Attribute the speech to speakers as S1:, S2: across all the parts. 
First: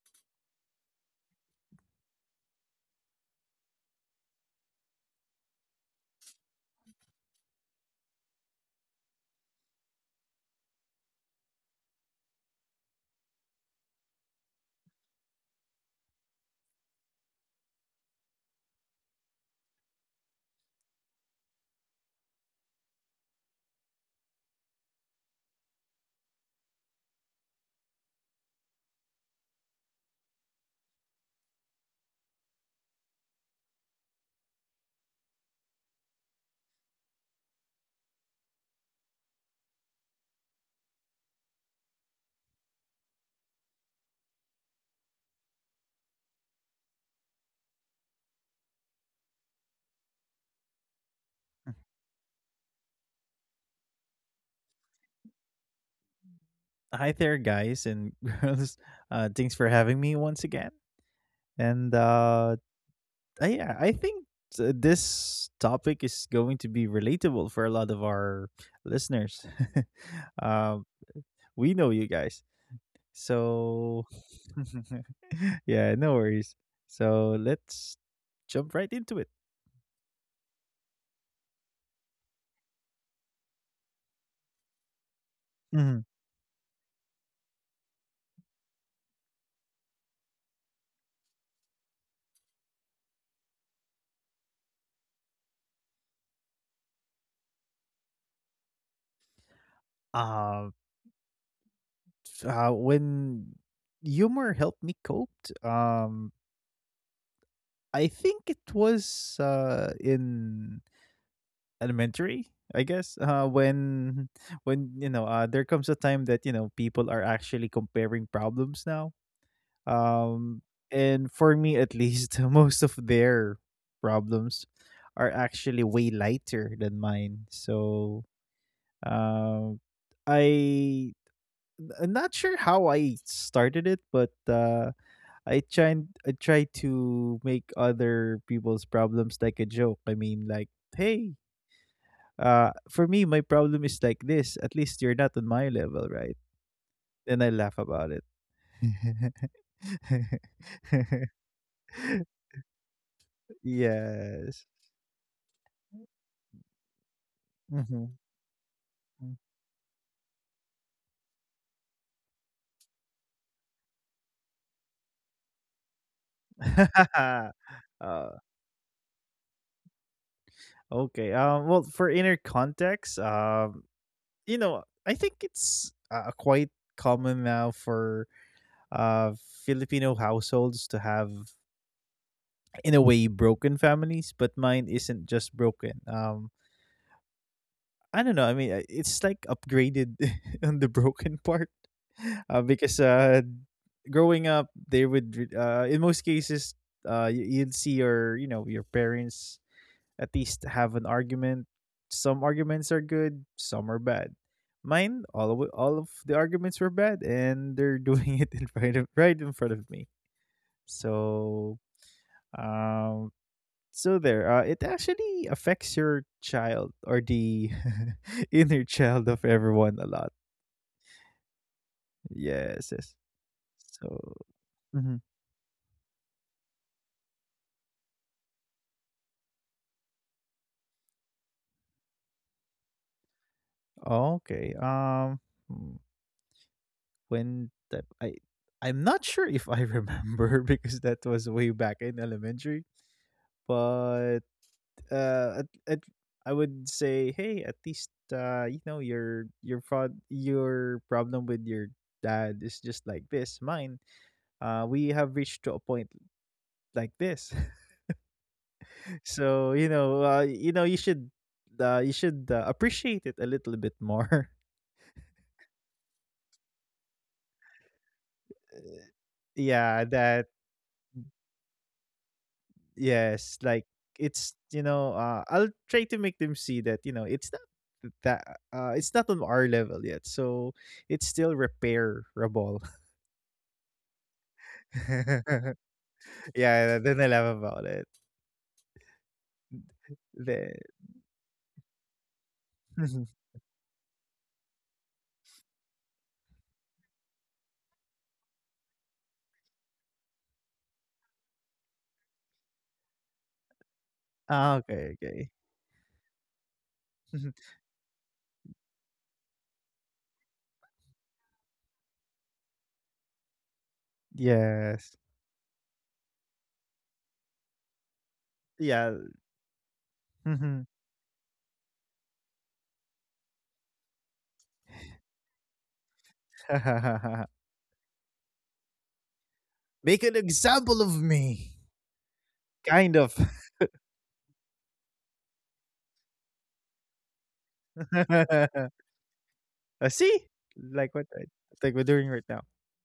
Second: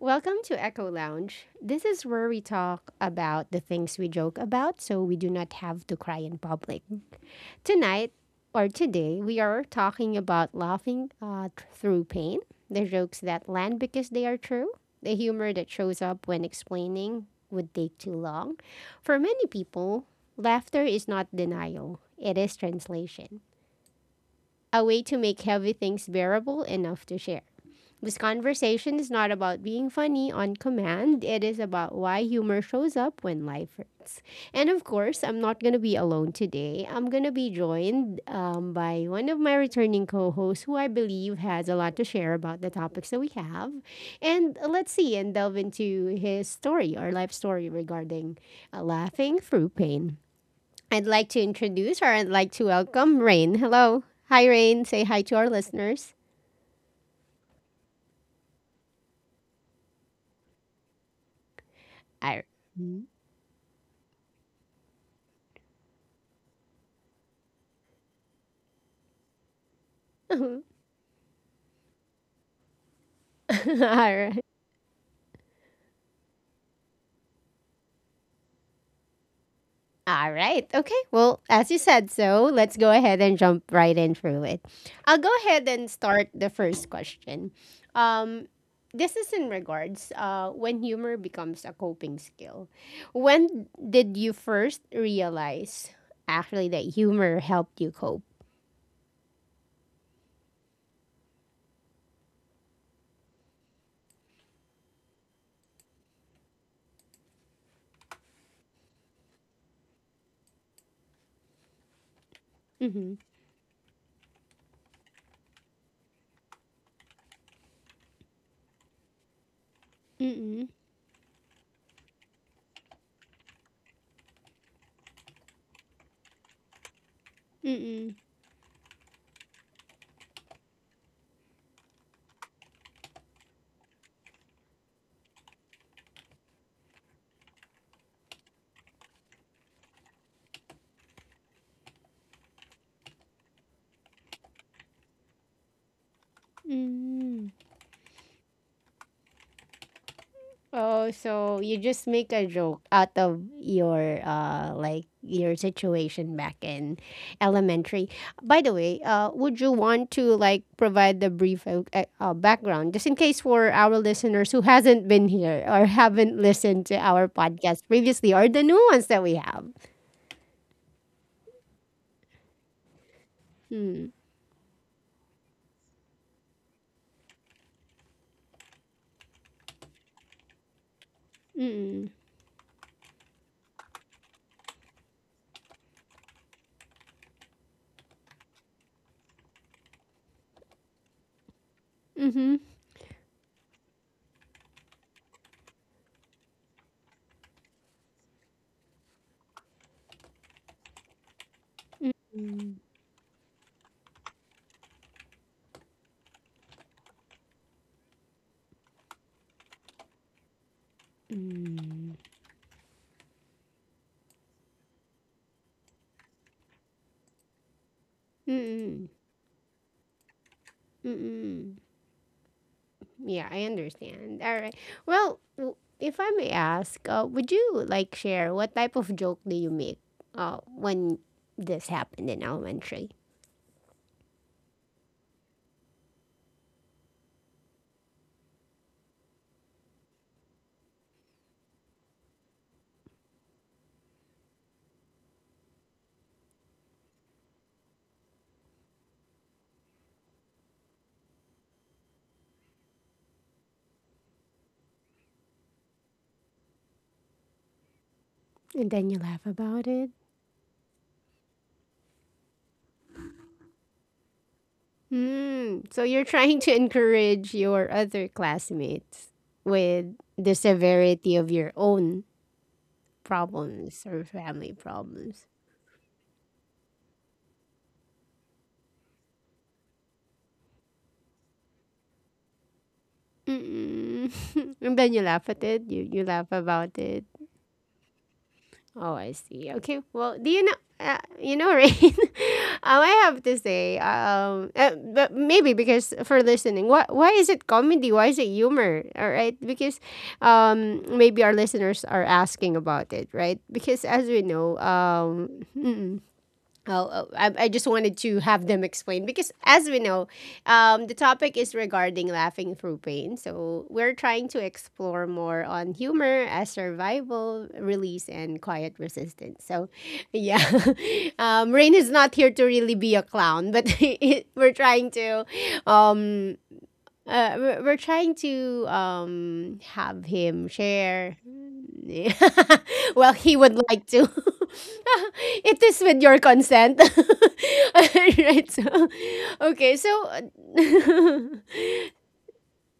S1: Welcome to Echo Lounge. This is where we talk about the things we joke about so we do not have to cry in public. Tonight or today, we are talking about laughing through pain, the jokes that land because they are true, the humor that shows up when explaining would take too long. For many people, laughter is not denial, it is translation, a way to make heavy things bearable enough to share. This conversation is not about being funny on command. It is about why humor shows up when life hurts. And of course, I'm not going to be alone today. I'm going to be joined by one of my returning co hosts who I believe has a lot to share about the topics that we have. And let's see and delve into his story or life story regarding laughing through pain. I'd like to introduce or I'd like to welcome Rain. Hello. Hi, Rain. Say hi to our listeners.
S2: Hi there, guys and girls. Thanks for having me once again. And
S1: Hi.
S2: uh, uh, yeah, I think this topic is going to be relatable for a lot of our listeners. um, we know you guys.
S1: All
S2: So,
S1: right.
S2: yeah, no worries. So, let's jump right into it.
S1: All right. Okay. Well, as you said, so let's go ahead and jump right in through it. I'll go ahead and start
S2: Mhm.
S1: the first question. Um, this is in regards when humor becomes a coping skill. When did you first realize actually that humor helped you cope?
S2: Uh, when humor helped me cope, um, I think it was in elementary, I guess.
S1: Mm-hmm.
S2: When there comes a time that people are actually comparing problems now. Um,
S1: Mm-mm.
S2: and for me, at least, most of their problems are actually way lighter than mine.
S1: Mm-mm.
S2: So, um, I I'm not sure how I started it, but I tried to make other people's problems like a joke. I mean, like, hey, for me, my problem is like this. At least you're not on my level, right? And I
S1: Mm.
S2: laugh about it.
S1: Oh, so you just make a joke out of your
S2: Yes.
S1: like your situation back in elementary.
S2: Mhm.
S1: By the way, would you want to like provide the brief background just in case for our listeners who hasn't been here or haven't listened to our podcast
S2: Uh,
S1: previously or the new ones that we have?
S2: okay. Well, for inner context,
S1: Mm.
S2: you know, I think it's quite common now for uh Filipino households to have,
S1: Mm.
S2: in a way, broken families. But mine isn't just broken. I don't know. I mean, it's like upgraded on the broken part
S1: Mhm.
S2: because growing up, in most cases you'd see your you know your parents at least have an argument. Some
S1: Mm.
S2: arguments are good, some are bad. Mine, all of the arguments were bad, and they're doing it in front of right in front of me. So
S1: Mm.
S2: um there, it actually affects your child or the inner
S1: Mm.
S2: child of everyone a lot.
S1: Mm.
S2: Yes, yes.
S1: Yeah, I
S2: So,
S1: understand. All right.
S2: mhm.
S1: Well, if I may ask, would you like share what type of joke do you make when this happened in elementary?
S2: okay um hmm, when that I'm not sure if I remember because that was way back in elementary, but uh at, at, I would say, hey, at least your problem with your dad is just like this. Mine, we have reached to a point like this.
S1: And then you laugh
S2: So,
S1: about it.
S2: you should appreciate it a little bit more.
S1: Hmm. So you're trying to encourage your other classmates
S2: yeah,
S1: with
S2: that
S1: the severity of your own
S2: yes, like
S1: problems or
S2: it's,
S1: family problems.
S2: I'll try to make them see that it's not that it's not on our level yet, so it's still repairable.
S1: Mm-mm. And then you laugh at it. You laugh
S2: Yeah,
S1: about
S2: then I
S1: it.
S2: laugh about it.
S1: Oh, I see. Okay. Well, do you
S2: Then,
S1: know? You know, Rain. Um, I have to say, but maybe because for listening, why is it comedy? Why is it humor? All right, because maybe our listeners are asking about it, right? Because as we know,
S2: okay, okay.
S1: oh, oh, I just wanted to have them explain because, as we know, the topic is regarding laughing through pain. So, we're trying to
S2: Yes,
S1: explore more on humor as survival, release, and quiet
S2: yeah.
S1: resistance. So, yeah, Rain is not here to really be a clown, but we're trying to um, we're trying to
S2: Make
S1: have
S2: an
S1: him
S2: example of
S1: share.
S2: me. Kind of.
S1: Well, he would like to. It is with your consent. Right. So, okay.
S2: See,
S1: So,
S2: like what I, like we're doing right now.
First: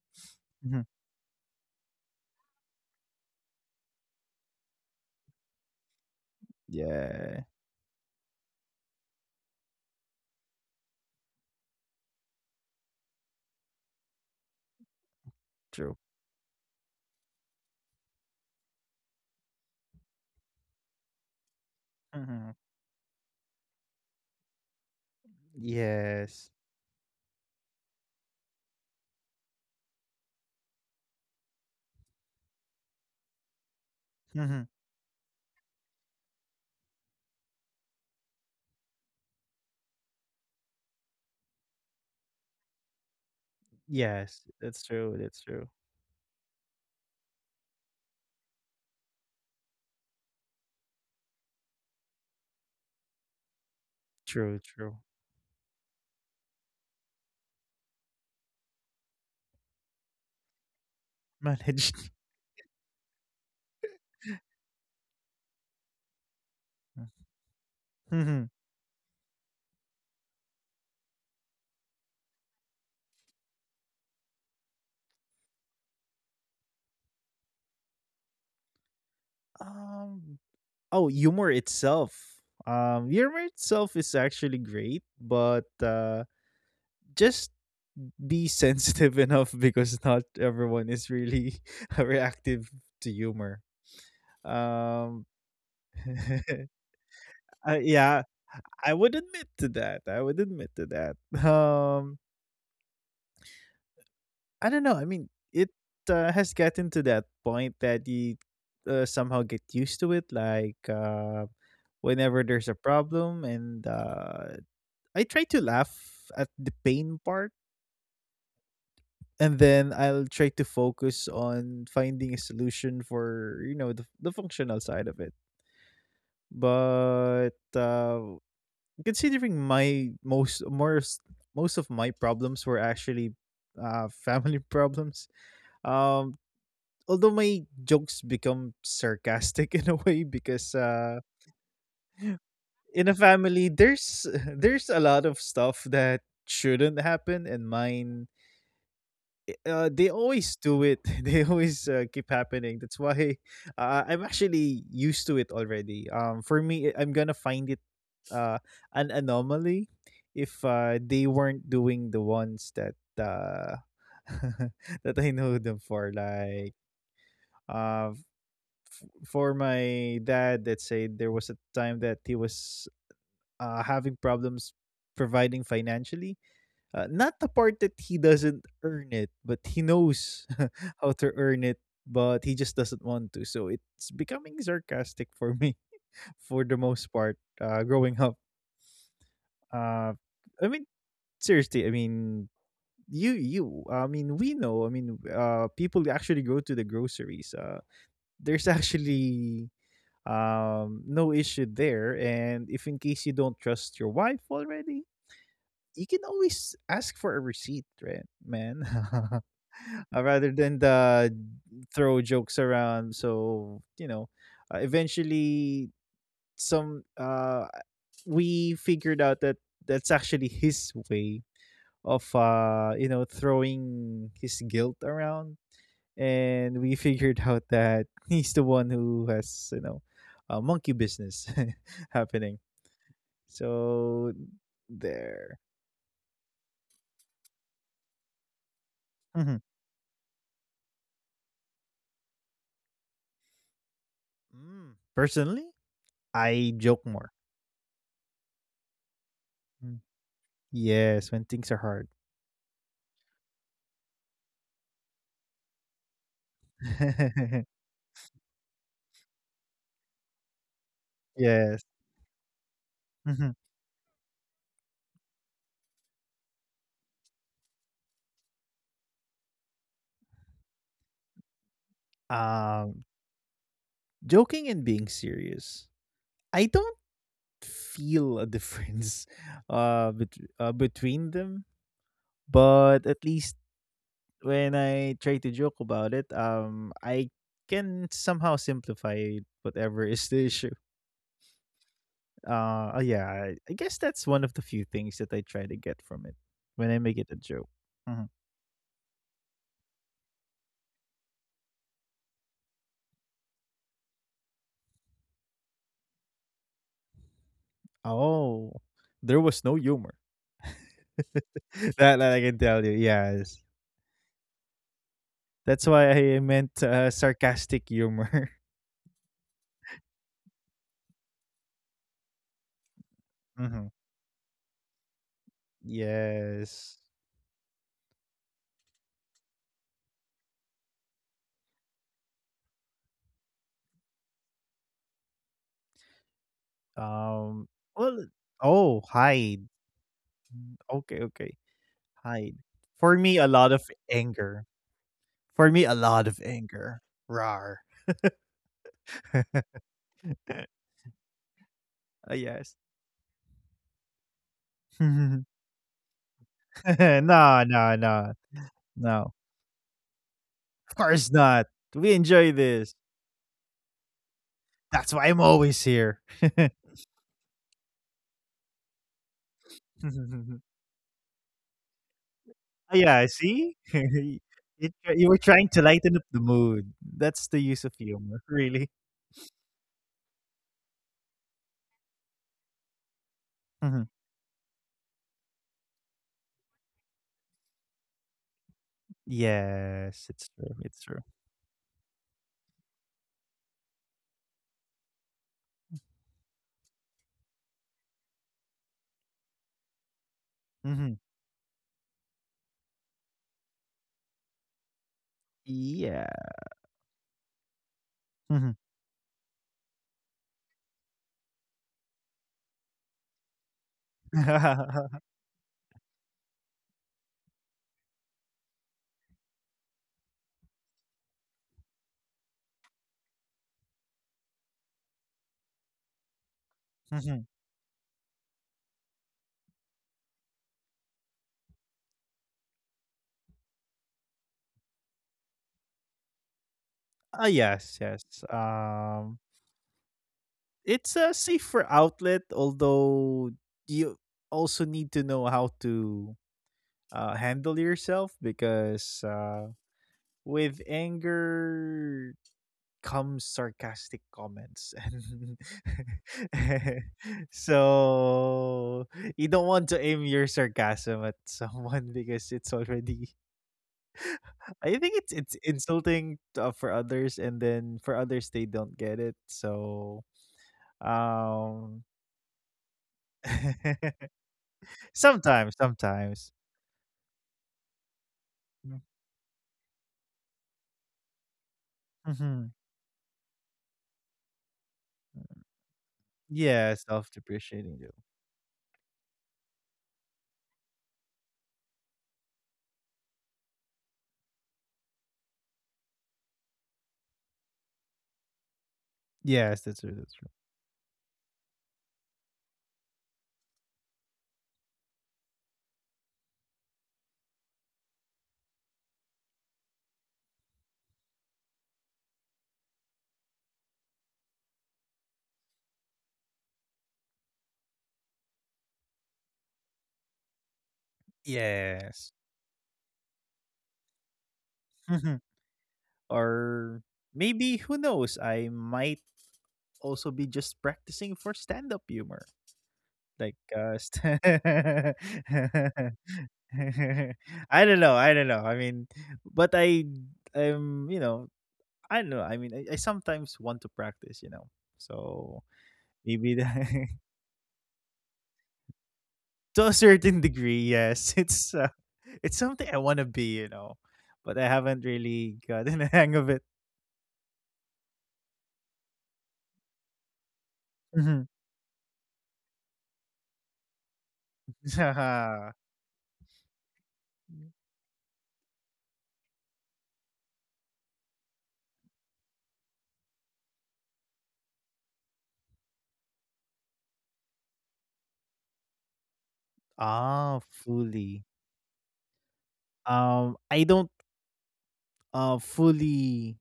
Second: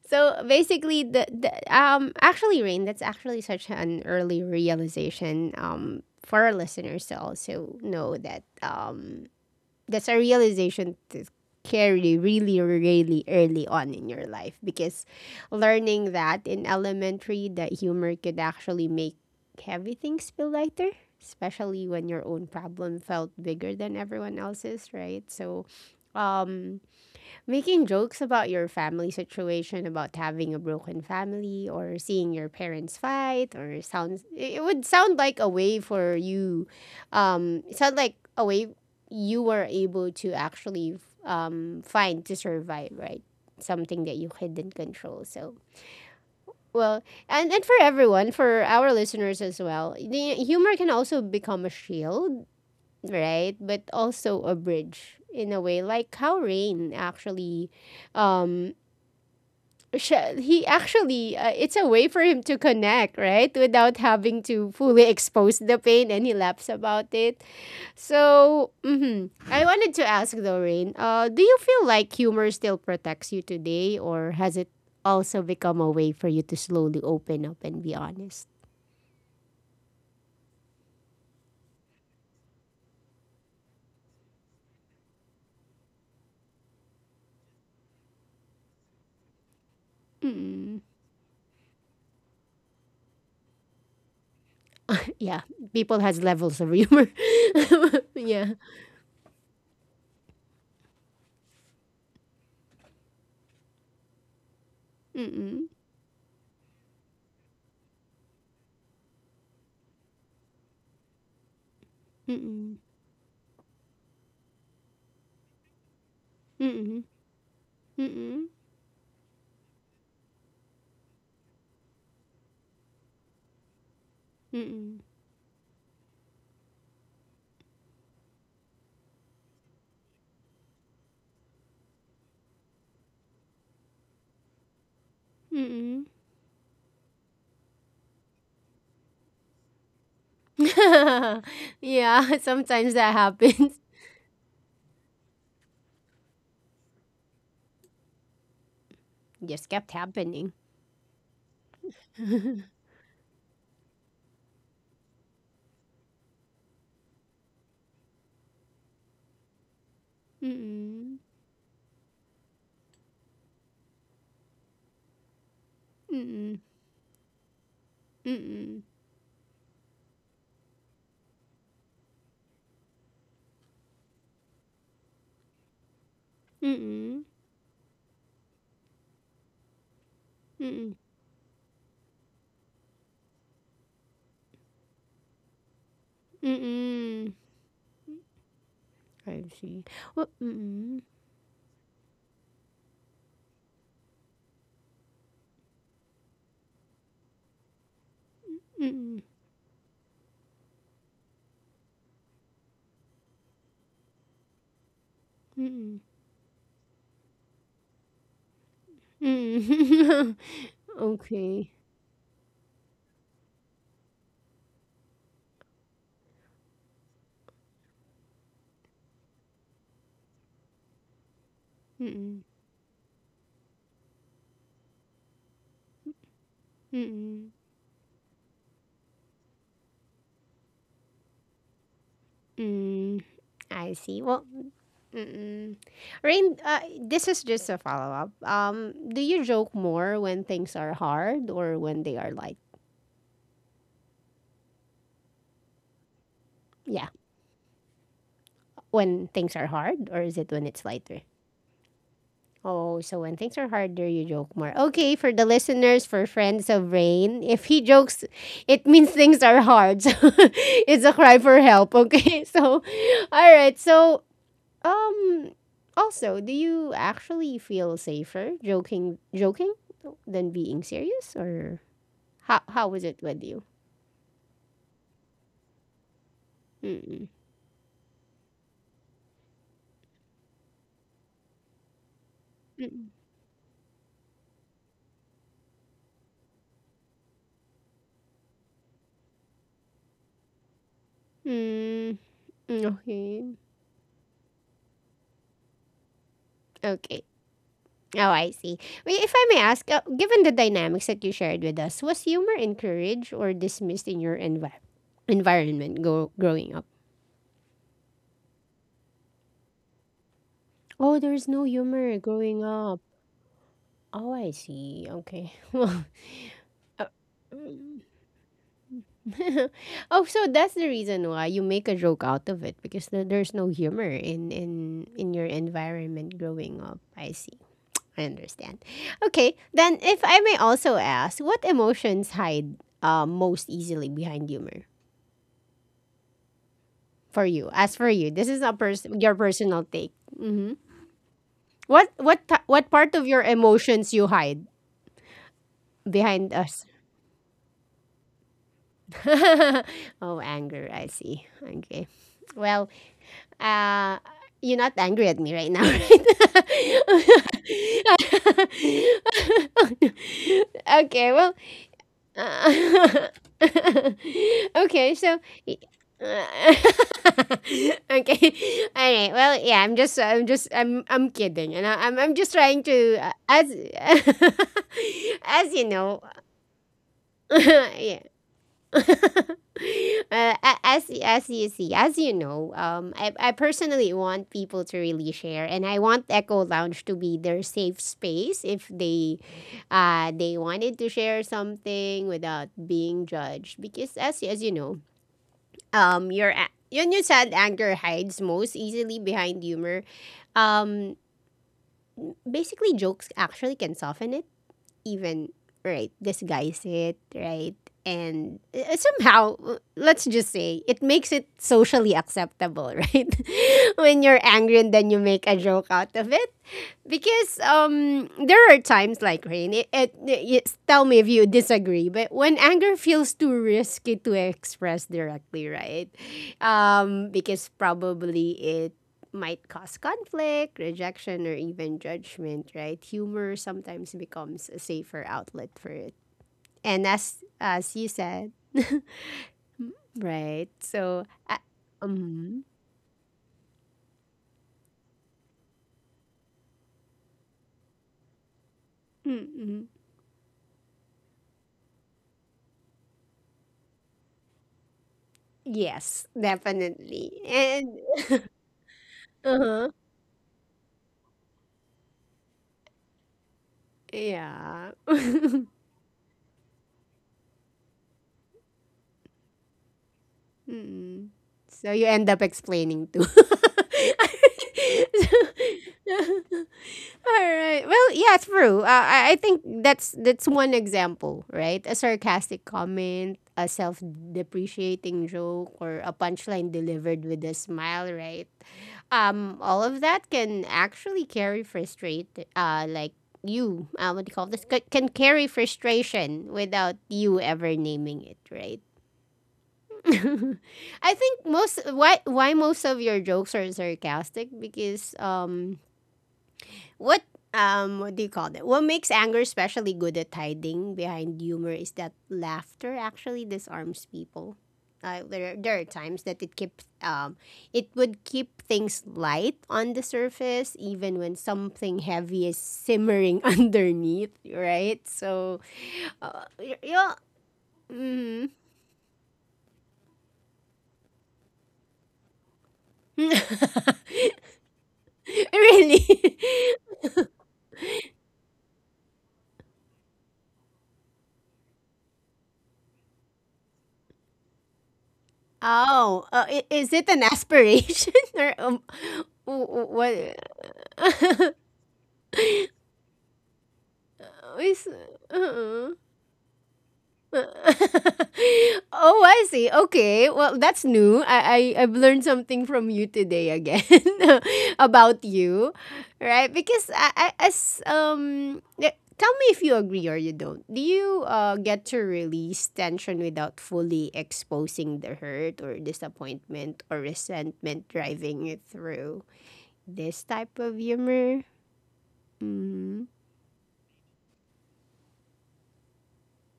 S1: so
S2: Hmm.
S1: basically, the actually, Rain. That's actually such an early realization for our listeners to
S2: Yeah,
S1: also know that that's a realization to carry really, really early on in your life because
S2: true.
S1: learning that in elementary that humor could actually make heavy things feel lighter, especially when your own
S2: Hmm.
S1: problem felt bigger than everyone else's, right? So
S2: Yes.
S1: um, making jokes about your family situation, about having a broken family, or seeing your parents fight, or sounds
S2: Hmm.
S1: it would sound like a way for you. It sounded like a way you were able to actually find to survive, right? Something that you
S2: Yes,
S1: couldn't
S2: that's true.
S1: control.
S2: That's
S1: So
S2: true.
S1: well, and for everyone, for our listeners as well, the humor can also become a shield, right? But also a
S2: True. True.
S1: bridge in a way, like how Rain actually, um, he actually, it's a way
S2: Managed.
S1: for him to connect, right? Without having to fully expose the pain and he laughs about it.
S2: Hmm.
S1: So, mhm. I wanted to ask though, Rain, do you feel like humor still protects you today or has it also become a way for you to slowly open up and be honest?
S2: Um. Oh, humor itself. Humor itself is actually great, but just be sensitive enough because not
S1: Mm.
S2: everyone is really reactive to humor. Um.
S1: Yeah, people has levels of humor.
S2: Yeah,
S1: Yeah.
S2: I would admit to that. I would admit to that. Um, I don't know. I mean,
S1: Mm-mm.
S2: it has gotten to that point that you somehow get used to it. Like, whenever there's
S1: Mm-mm.
S2: a problem, and I try to laugh at the
S1: Mm-mm.
S2: pain part,
S1: Mm-mm.
S2: and then I'll try to focus on finding a solution for the functional
S1: Mm-mm.
S2: side of it. But considering my most of my problems were actually family problems.
S1: Mm-mm.
S2: Um, Although my jokes become sarcastic in a way because
S1: Yeah, sometimes
S2: in
S1: that
S2: a family
S1: happens.
S2: there's there's a lot of stuff that shouldn't happen, and mine,
S1: Just kept
S2: they
S1: happening.
S2: always do it they always, keep
S1: Mm-mm.
S2: happening. That's why, I'm actually used to it already. For me, I'm gonna find it, uh, an anomaly if they weren't doing the ones that, uh, that I know them for.
S1: Mm-mm.
S2: Like, uh,
S1: Mm-mm.
S2: for my dad, let's say there was a time that he was, having problems providing financially.
S1: Mm-mm.
S2: Not the part that he doesn't earn it, but he knows
S1: Mm-mm.
S2: how to earn it, but he just doesn't want to. So it's becoming sarcastic for me for the most
S1: Mm-mm.
S2: part, growing up.
S1: I see.
S2: Uh,
S1: Well,
S2: I mean,
S1: mm-mm.
S2: seriously, I mean, you I mean, we know. I mean, people actually go to the groceries. There's
S1: Mm-mm.
S2: actually no issue there, and if in case you don't trust your wife already,
S1: Mm-mm.
S2: you can always ask for a receipt, right, man?
S1: Mm-mm.
S2: Rather than
S1: Okay.
S2: the throw jokes around. So, eventually some we figured out that that's actually his way of
S1: Mm-mm.
S2: throwing his guilt around, and we figured
S1: Mm-mm.
S2: out that he's the one who has, monkey business happening.
S1: Mm. I see.
S2: So
S1: Well,
S2: there.
S1: mm-mm. Rain, this is just a follow up. Do you
S2: Mhm.
S1: joke more when things are hard or when they are light?
S2: Mm. Personally, I joke
S1: Yeah,
S2: more.
S1: when things are
S2: Mm.
S1: hard or is it when it's lighter?
S2: Yes, when things are hard.
S1: Oh, so when things are harder, you joke more. Okay, for the listeners, for friends of Rain, if he jokes, it means things are hard. So it's a cry for
S2: Yes.
S1: help. Okay, so
S2: Mhm.
S1: all right. So um, also, do you actually feel safer joking than being serious or how
S2: um
S1: was it with you?
S2: Joking and being serious, I don't
S1: Mm-mm.
S2: feel a difference between them, but
S1: Mm-mm.
S2: at least when I try to joke about it, I can somehow simplify whatever is the issue.
S1: Mm, mm,
S2: Yeah, I,
S1: okay.
S2: I guess that's one of the few things that I try to get from it when I make
S1: Okay.
S2: it a joke. Mhm.
S1: Oh, I see. Wait, if I may ask, given the dynamics that you shared with us, was humor encouraged or dismissed in your environment growing up?
S2: Oh, there was no humor.
S1: Oh, there is no
S2: That,
S1: humor
S2: I can
S1: growing
S2: tell you.
S1: up.
S2: Yes,
S1: Oh, I see. Okay.
S2: that's
S1: Well,
S2: why I meant,
S1: uh,
S2: sarcastic
S1: mm.
S2: humor.
S1: Oh, so that's the reason why you make a joke out of it because there's no
S2: Hmm.
S1: humor in your environment growing
S2: Yes.
S1: up. I see. I understand. Okay, then if I may also ask, what emotions hide most easily behind humor for
S2: Um.
S1: you? As for
S2: Well.
S1: you, this is a
S2: Oh,
S1: your
S2: hide.
S1: personal take. Hmm.
S2: Okay. Okay. Hide.
S1: What
S2: For
S1: part of
S2: me,
S1: your
S2: a lot of
S1: emotions you
S2: anger.
S1: hide
S2: For me, a lot of
S1: behind us?
S2: anger. Rar.
S1: Oh, anger. I see. Okay.
S2: Yes.
S1: Well, uh, you're not angry
S2: No,
S1: at me right now, right?
S2: no, no, no. Of course
S1: Okay. Well,
S2: not. We enjoy this.
S1: uh,
S2: That's
S1: okay,
S2: why I'm
S1: so
S2: always
S1: y-
S2: here.
S1: okay, all right. Well, yeah, I'm kidding, and I'm just trying
S2: Yeah,
S1: to,
S2: see?
S1: as,
S2: You were trying
S1: as
S2: to
S1: you
S2: lighten up
S1: know,
S2: the mood. That's the use of
S1: yeah.
S2: humor, really.
S1: uh, as you see, as you know, I
S2: Mhm.
S1: personally want people to really share, and I want Echo Lounge to be their safe space if they,
S2: Yes, it's
S1: they
S2: true. It's
S1: wanted to
S2: true.
S1: share something without being judged. Because as you know, your yung sad anger hides most easily behind humor.
S2: Hmm.
S1: Um, basically, jokes actually can soften it even, right,
S2: Yeah.
S1: disguise it, right? And
S2: Hmm.
S1: somehow, let's just say, it makes it socially acceptable, right? When you're angry and then you make a joke out of it, because there are times like Rain. Tell me if you disagree, but when anger feels too risky to express directly, right? Because probably it might cause conflict, rejection, or even judgment, right? Humor sometimes becomes a safer outlet for it. And
S2: Ah, yes,
S1: as you
S2: yes.
S1: said,
S2: Um,
S1: right?
S2: it's
S1: So,
S2: a safer outlet,
S1: um,
S2: although you also need to know how to, handle yourself because,
S1: mm-mm.
S2: with anger comes sarcastic comments,
S1: Yes,
S2: and
S1: definitely. And
S2: so you don't want
S1: uh-huh,
S2: to aim your sarcasm at someone because it's already.
S1: yeah.
S2: I think it's insulting, for others, and then for others they don't get it. So,
S1: Mm-mm. So
S2: um
S1: you end up explaining too.
S2: sometimes, sometimes.
S1: All right. Well, yeah, true.
S2: Mm,
S1: I think that's one example, right? A sarcastic
S2: mhm.
S1: comment, a self-depreciating joke, or a punchline
S2: Yeah,
S1: delivered with a
S2: self-depreciating though.
S1: smile, right? All of that can actually carry frustrate, uh, like what do you call this? Can carry frustration without you ever naming it, right?
S2: Yes, that's true, that's true.
S1: I think most why most of your jokes are sarcastic because what what do you call that? What makes anger especially good at hiding behind humor is that laughter actually disarms people. There are times that it keeps it would keep things light on the surface even when something
S2: Yes.
S1: heavy is simmering underneath, right?
S2: Mhm.
S1: So,
S2: Or
S1: yeah,
S2: maybe who knows,
S1: mm.
S2: I might also be just practicing for stand-up humor. Like, st
S1: Really.
S2: I don't know, I don't know. I mean, but um, you know, I don't know. I mean, I sometimes want to practice, you know. So,
S1: Oh,
S2: maybe the
S1: is it an aspiration or
S2: to a
S1: what?
S2: certain degree, yes, it's something I want to be, you know, but I
S1: Is
S2: haven't really
S1: uh-uh.
S2: gotten the hang of it.
S1: Oh, I see. Okay. Well, that's new.
S2: Mhm.
S1: I've learned something from you today again about you, right? Because I as yeah, tell me if you agree or you don't. Do you get to release tension without fully exposing the hurt or disappointment or resentment driving you through this type of
S2: Fully.
S1: humor? Mm-hmm.
S2: I don't fully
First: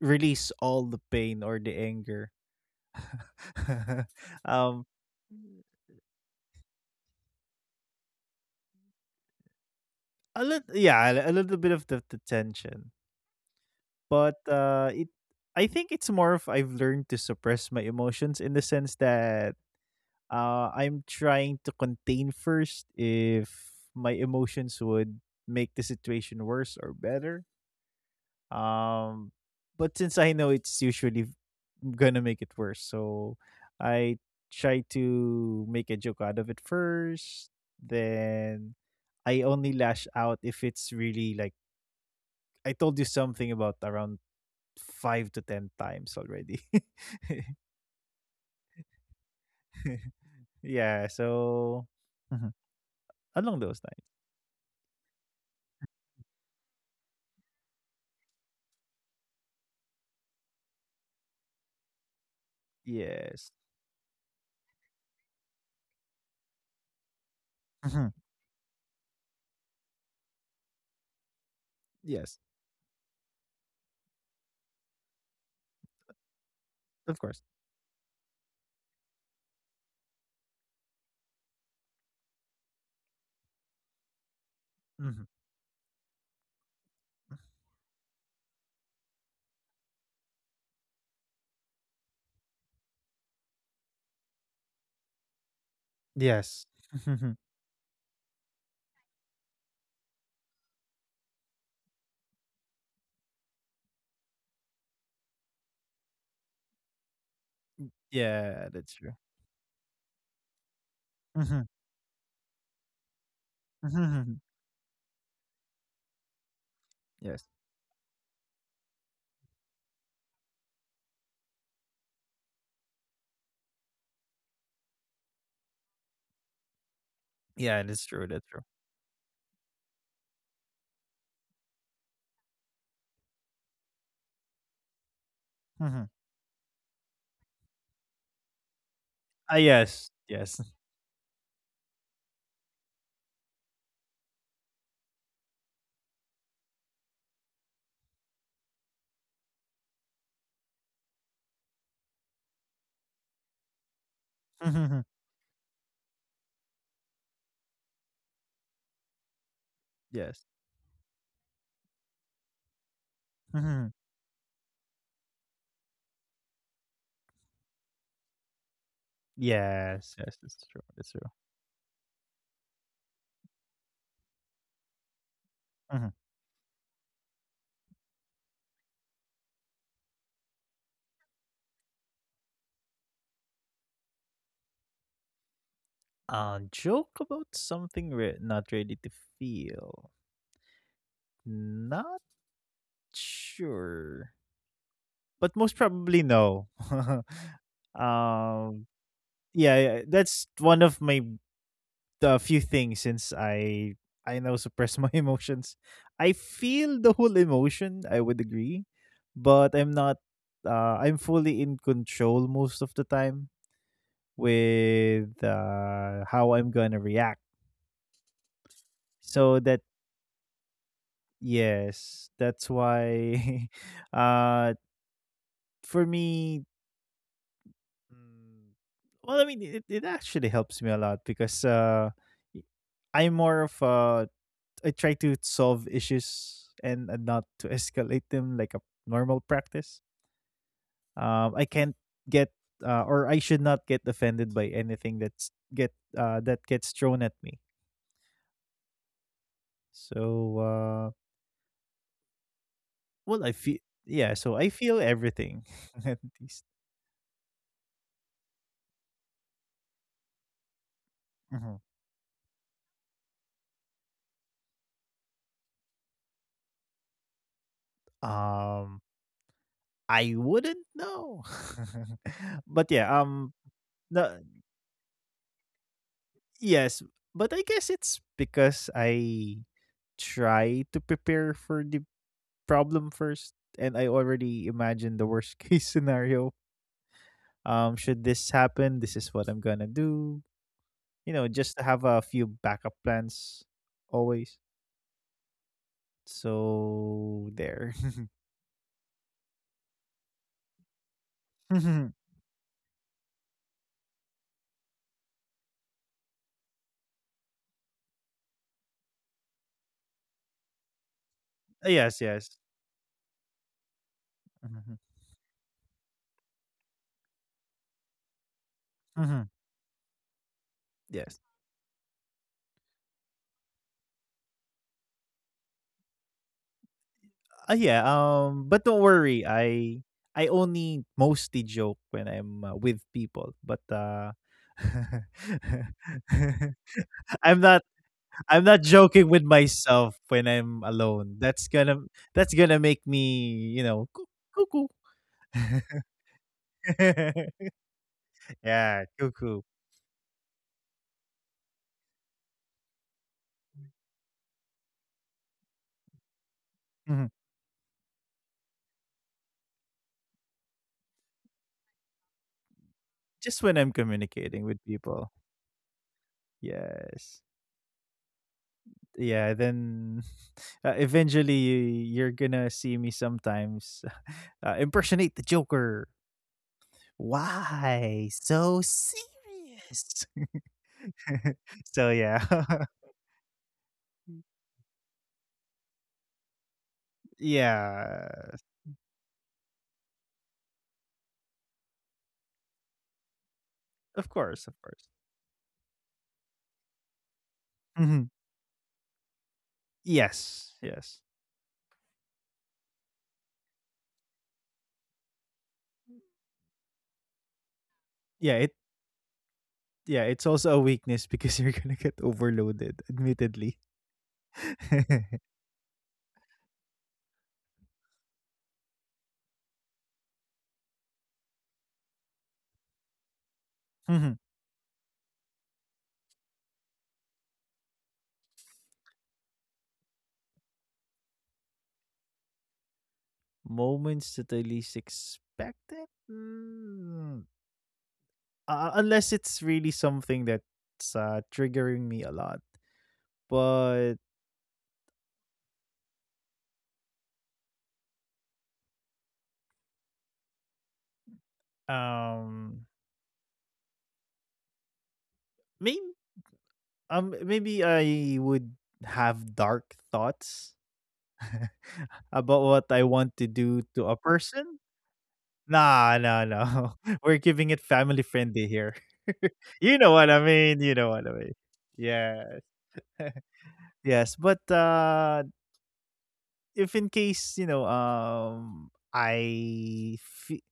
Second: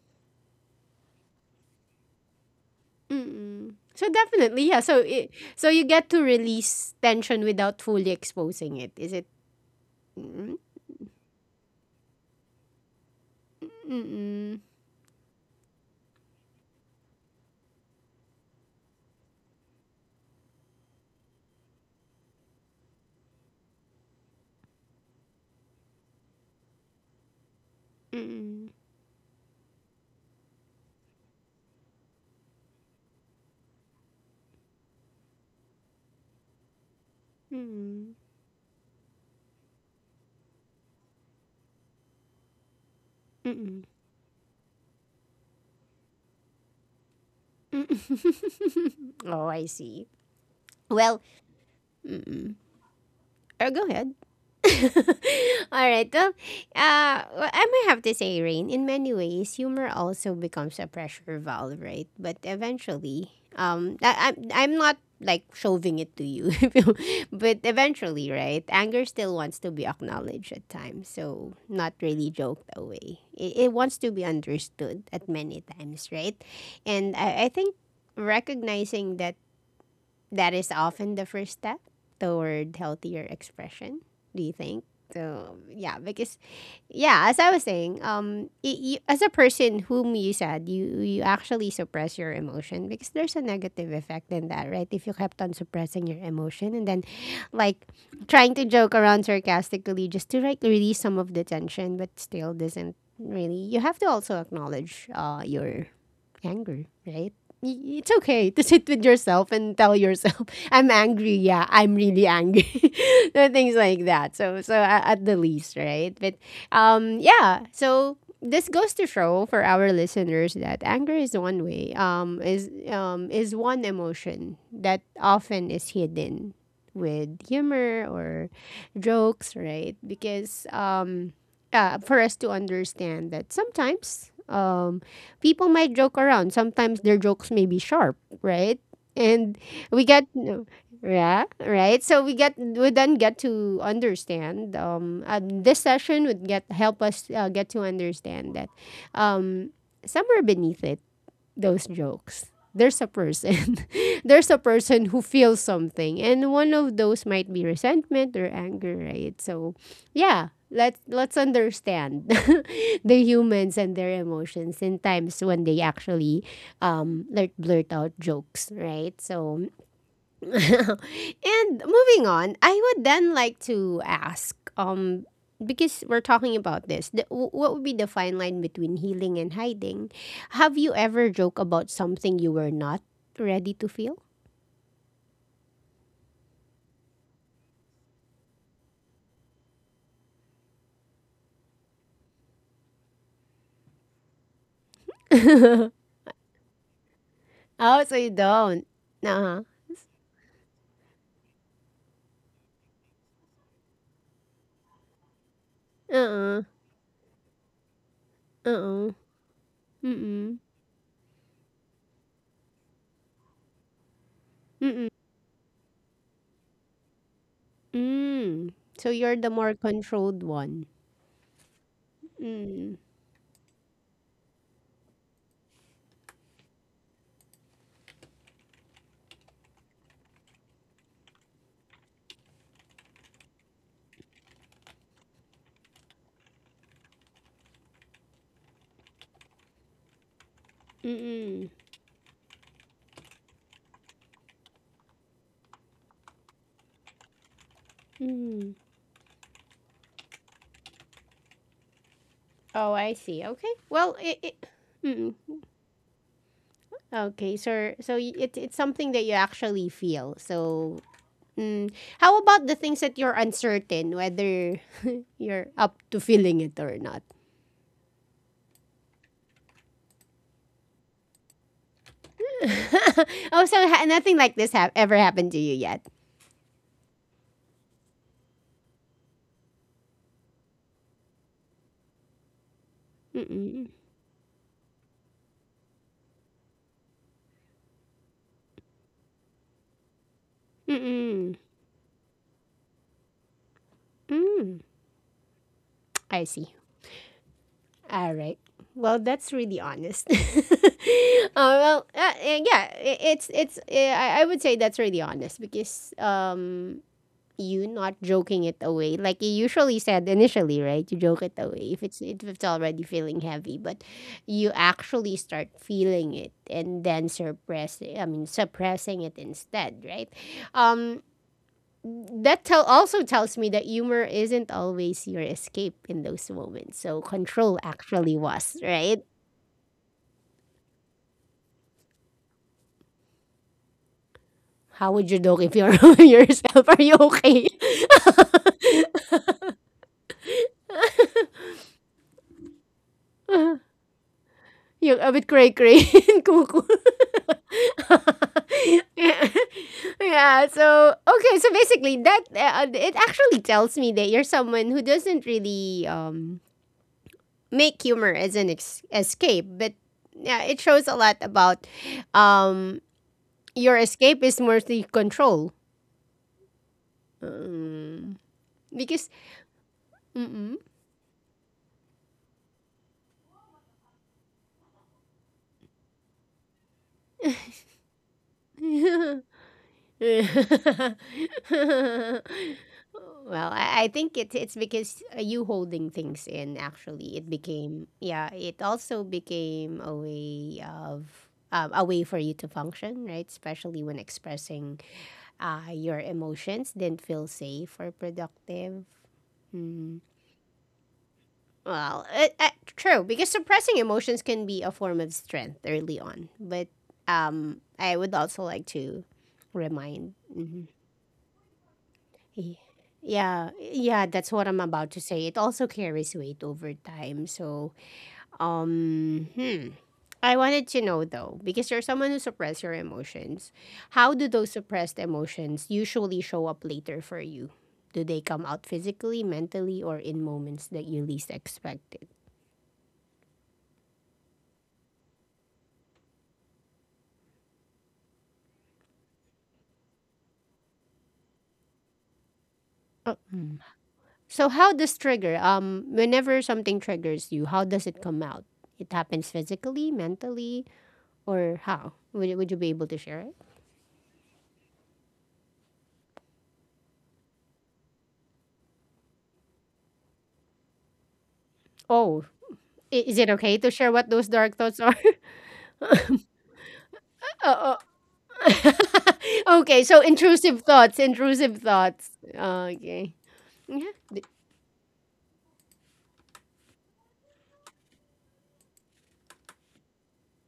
S2: release all the pain or the anger.
S1: Mm-mm. So definitely, yeah.
S2: um,
S1: So it, so you get to release tension without fully exposing it. Is it?
S2: a
S1: Mm-mm.
S2: little, yeah, a little bit of the tension. But
S1: Mm-mm.
S2: it. I think it's more of I've learned to suppress my emotions in the sense that I'm trying to contain first if my emotions would make the situation worse or better.
S1: Mm-mm.
S2: Um, but since I know it's usually gonna make it worse, so I try to make a joke out of it first.
S1: Mm-mm.
S2: Then I only lash out if it's really like I told you something about
S1: Mm.
S2: around 5 to 10 times already.
S1: Oh, I see.
S2: Yeah,
S1: Well,
S2: so
S1: mm-mm.
S2: mhm, along
S1: Oh,
S2: those
S1: go
S2: lines.
S1: ahead. All right. Well, well, I might have to say, Rain, in many ways, humor also becomes a pressure valve, right? But eventually,
S2: Yes.
S1: I'm not like shoving it to you, but
S2: Mhm.
S1: eventually, right? Anger still wants to be acknowledged at times, so not really
S2: Yes,
S1: joked away. It wants to be understood at many times, right? And
S2: of course.
S1: I think recognizing that that is often the first step toward healthier expression. Do you think
S2: Mhm.
S1: so? Yeah because yeah as I was saying, you, as a person whom you said you actually suppress your emotion because there's a negative effect in that, right? If you kept on suppressing your
S2: Yes.
S1: emotion and then, like, trying to joke around sarcastically just to, like, release some of the tension, but still doesn't really. You have to also acknowledge your anger, right? It's okay to
S2: Yeah,
S1: sit
S2: that's
S1: with
S2: true.
S1: yourself and tell yourself, "I'm angry. Yeah,
S2: Mhm.
S1: I'm really angry." So things like that. So, at the least, right? But, um,
S2: Yes.
S1: yeah. So this goes to show for our listeners that anger is one way. Is one emotion that often is hidden with
S2: Yeah, that's
S1: humor
S2: true, that's
S1: or
S2: true.
S1: jokes, right? Because for us to understand that sometimes, people might
S2: Mhm.
S1: joke around. Sometimes their jokes may be sharp, right?
S2: Ah,
S1: And we
S2: yes,
S1: get,
S2: yes.
S1: yeah, right. So we get, we then get to understand. This session would get help us get to understand that, um, somewhere beneath it those jokes, there's a person. There's a
S2: Hmm.
S1: person who feels something. And one of those might be resentment or anger, right? So
S2: Yes.
S1: yeah, let's understand the humans
S2: Hmm.
S1: and their emotions in times when they actually like blurt out jokes, right? So
S2: Yes, yes, that's true, that's true.
S1: and moving on, I would then like to ask, because
S2: Mhm.
S1: we're talking about this, what would be the fine line between healing and hiding? Have you ever joked about something you were not ready to feel?
S2: Joke about something we're not ready to feel. Not sure, but most
S1: Oh,
S2: probably no.
S1: so you
S2: Um,
S1: don't? Uh huh.
S2: yeah, yeah, that's one of my a few things since I now suppress my emotions.
S1: Uh
S2: I
S1: uh.
S2: feel the whole emotion, I would
S1: Uh
S2: agree,
S1: uh.
S2: but I'm
S1: Mm
S2: not
S1: mm.
S2: I'm fully in control most of the time
S1: Mm.
S2: with how I'm going to react.
S1: Mm. So you're the
S2: So
S1: more
S2: that
S1: controlled one.
S2: yes, that's
S1: Mm.
S2: why uh for me, mm, well, I mean, it actually helps me a lot because y- I'm more of a I try to solve issues, and not to escalate them like a normal practice.
S1: Mm.
S2: I
S1: Mm.
S2: can't get, or I should not get offended by anything that gets thrown at me.
S1: Mm.
S2: So,
S1: Oh, I
S2: well,
S1: see.
S2: I
S1: Okay.
S2: feel
S1: Well,
S2: yeah.
S1: it.
S2: So I
S1: It
S2: feel
S1: mm,
S2: everything at least.
S1: okay, so so it, it's something that you actually feel. So,
S2: Mhm.
S1: mm, how about the things that you're uncertain whether you're up to feeling it or not?
S2: Um, I wouldn't know, but yeah.
S1: Oh, so
S2: No,
S1: nothing like this have ever happened to you yet?
S2: yes, but I guess it's because I try to prepare for the problem first,
S1: Mm-mm.
S2: and I already imagine the worst case scenario. Should this happen, this is what I'm gonna do. You know,
S1: Mm-mm.
S2: just to have a few backup plans always.
S1: Mm. I see.
S2: So there.
S1: All right. Well, that's really honest.
S2: Mhm.
S1: Yeah, it's it's, I would say that's really honest because, you not joking it away. Like you usually said initially, right? You joke it away
S2: Yes,
S1: if
S2: yes.
S1: it's already feeling heavy, but you
S2: Mhm,
S1: actually start feeling it and then suppress, I mean, suppressing it
S2: mhm.
S1: instead, right? Um
S2: Yes.
S1: that tells me that humor isn't always your escape in those moments. So control
S2: Yeah.
S1: actually was,
S2: But don't
S1: right?
S2: worry. I only mostly joke when I'm, with people, but,
S1: How would you joke if you're yourself? Are you
S2: I'm
S1: okay?
S2: not I'm not joking with myself when I'm alone. That's gonna make me, you know, cuckoo.
S1: Yung a bit cray cray and cuckoo.
S2: Yeah, cuckoo.
S1: Yeah, so okay, so basically that, it actually tells me that you're someone who doesn't really
S2: Mhm.
S1: make humor as an escape, but yeah, it shows a lot about um
S2: Just when I'm
S1: your escape is
S2: communicating with
S1: mostly
S2: people.
S1: control.
S2: Yes.
S1: Um, because
S2: Yeah, then
S1: mm-mm.
S2: eventually you're gonna see me sometimes impersonate the Joker. Why so serious?
S1: Well,
S2: so yeah,
S1: I think it's because, you holding things in, actually, it became,
S2: yeah,
S1: yeah. It also became a way of, a way for you to function, right? Especially when
S2: of course, of
S1: expressing
S2: course.
S1: your emotions didn't feel safe or
S2: Mhm.
S1: productive. Hmm.
S2: Yes, yes.
S1: Well, true, because suppressing emotions can be a form of strength early on, but, I would
S2: Yeah,
S1: also
S2: it
S1: like to
S2: yeah,
S1: remind.
S2: it's also a
S1: Mm-hmm,
S2: weakness because you're gonna get
S1: Ye
S2: overloaded,
S1: yeah,
S2: admittedly.
S1: yeah, that's what I'm about to say. It also carries weight over time. So, hmm. I wanted to know though, because you're someone who suppress your emotions. How
S2: Mhm.
S1: do those suppressed emotions usually show up later for you? Do they come out physically, mentally, or in moments that you least expect it?
S2: Moments that I least expected? Unless it's really something that's triggering me a lot.
S1: Mm.
S2: But
S1: So how does trigger? Whenever something triggers you, how does it come out? It happens physically, mentally, or how? Would you
S2: um
S1: be able to share it?
S2: maybe maybe I would have dark thoughts
S1: Oh,
S2: about what I want
S1: is
S2: to
S1: it okay
S2: do
S1: to
S2: to
S1: share
S2: a
S1: what those
S2: person.
S1: dark thoughts are?
S2: Nah, no, no. We're keeping
S1: Oh,
S2: it
S1: oh.
S2: family friendly here. You
S1: Okay,
S2: know
S1: so
S2: what I mean.
S1: intrusive
S2: You know
S1: thoughts,
S2: what I mean.
S1: intrusive thoughts.
S2: Yeah.
S1: Okay. Yeah.
S2: Yes, but if in case you know, I fe-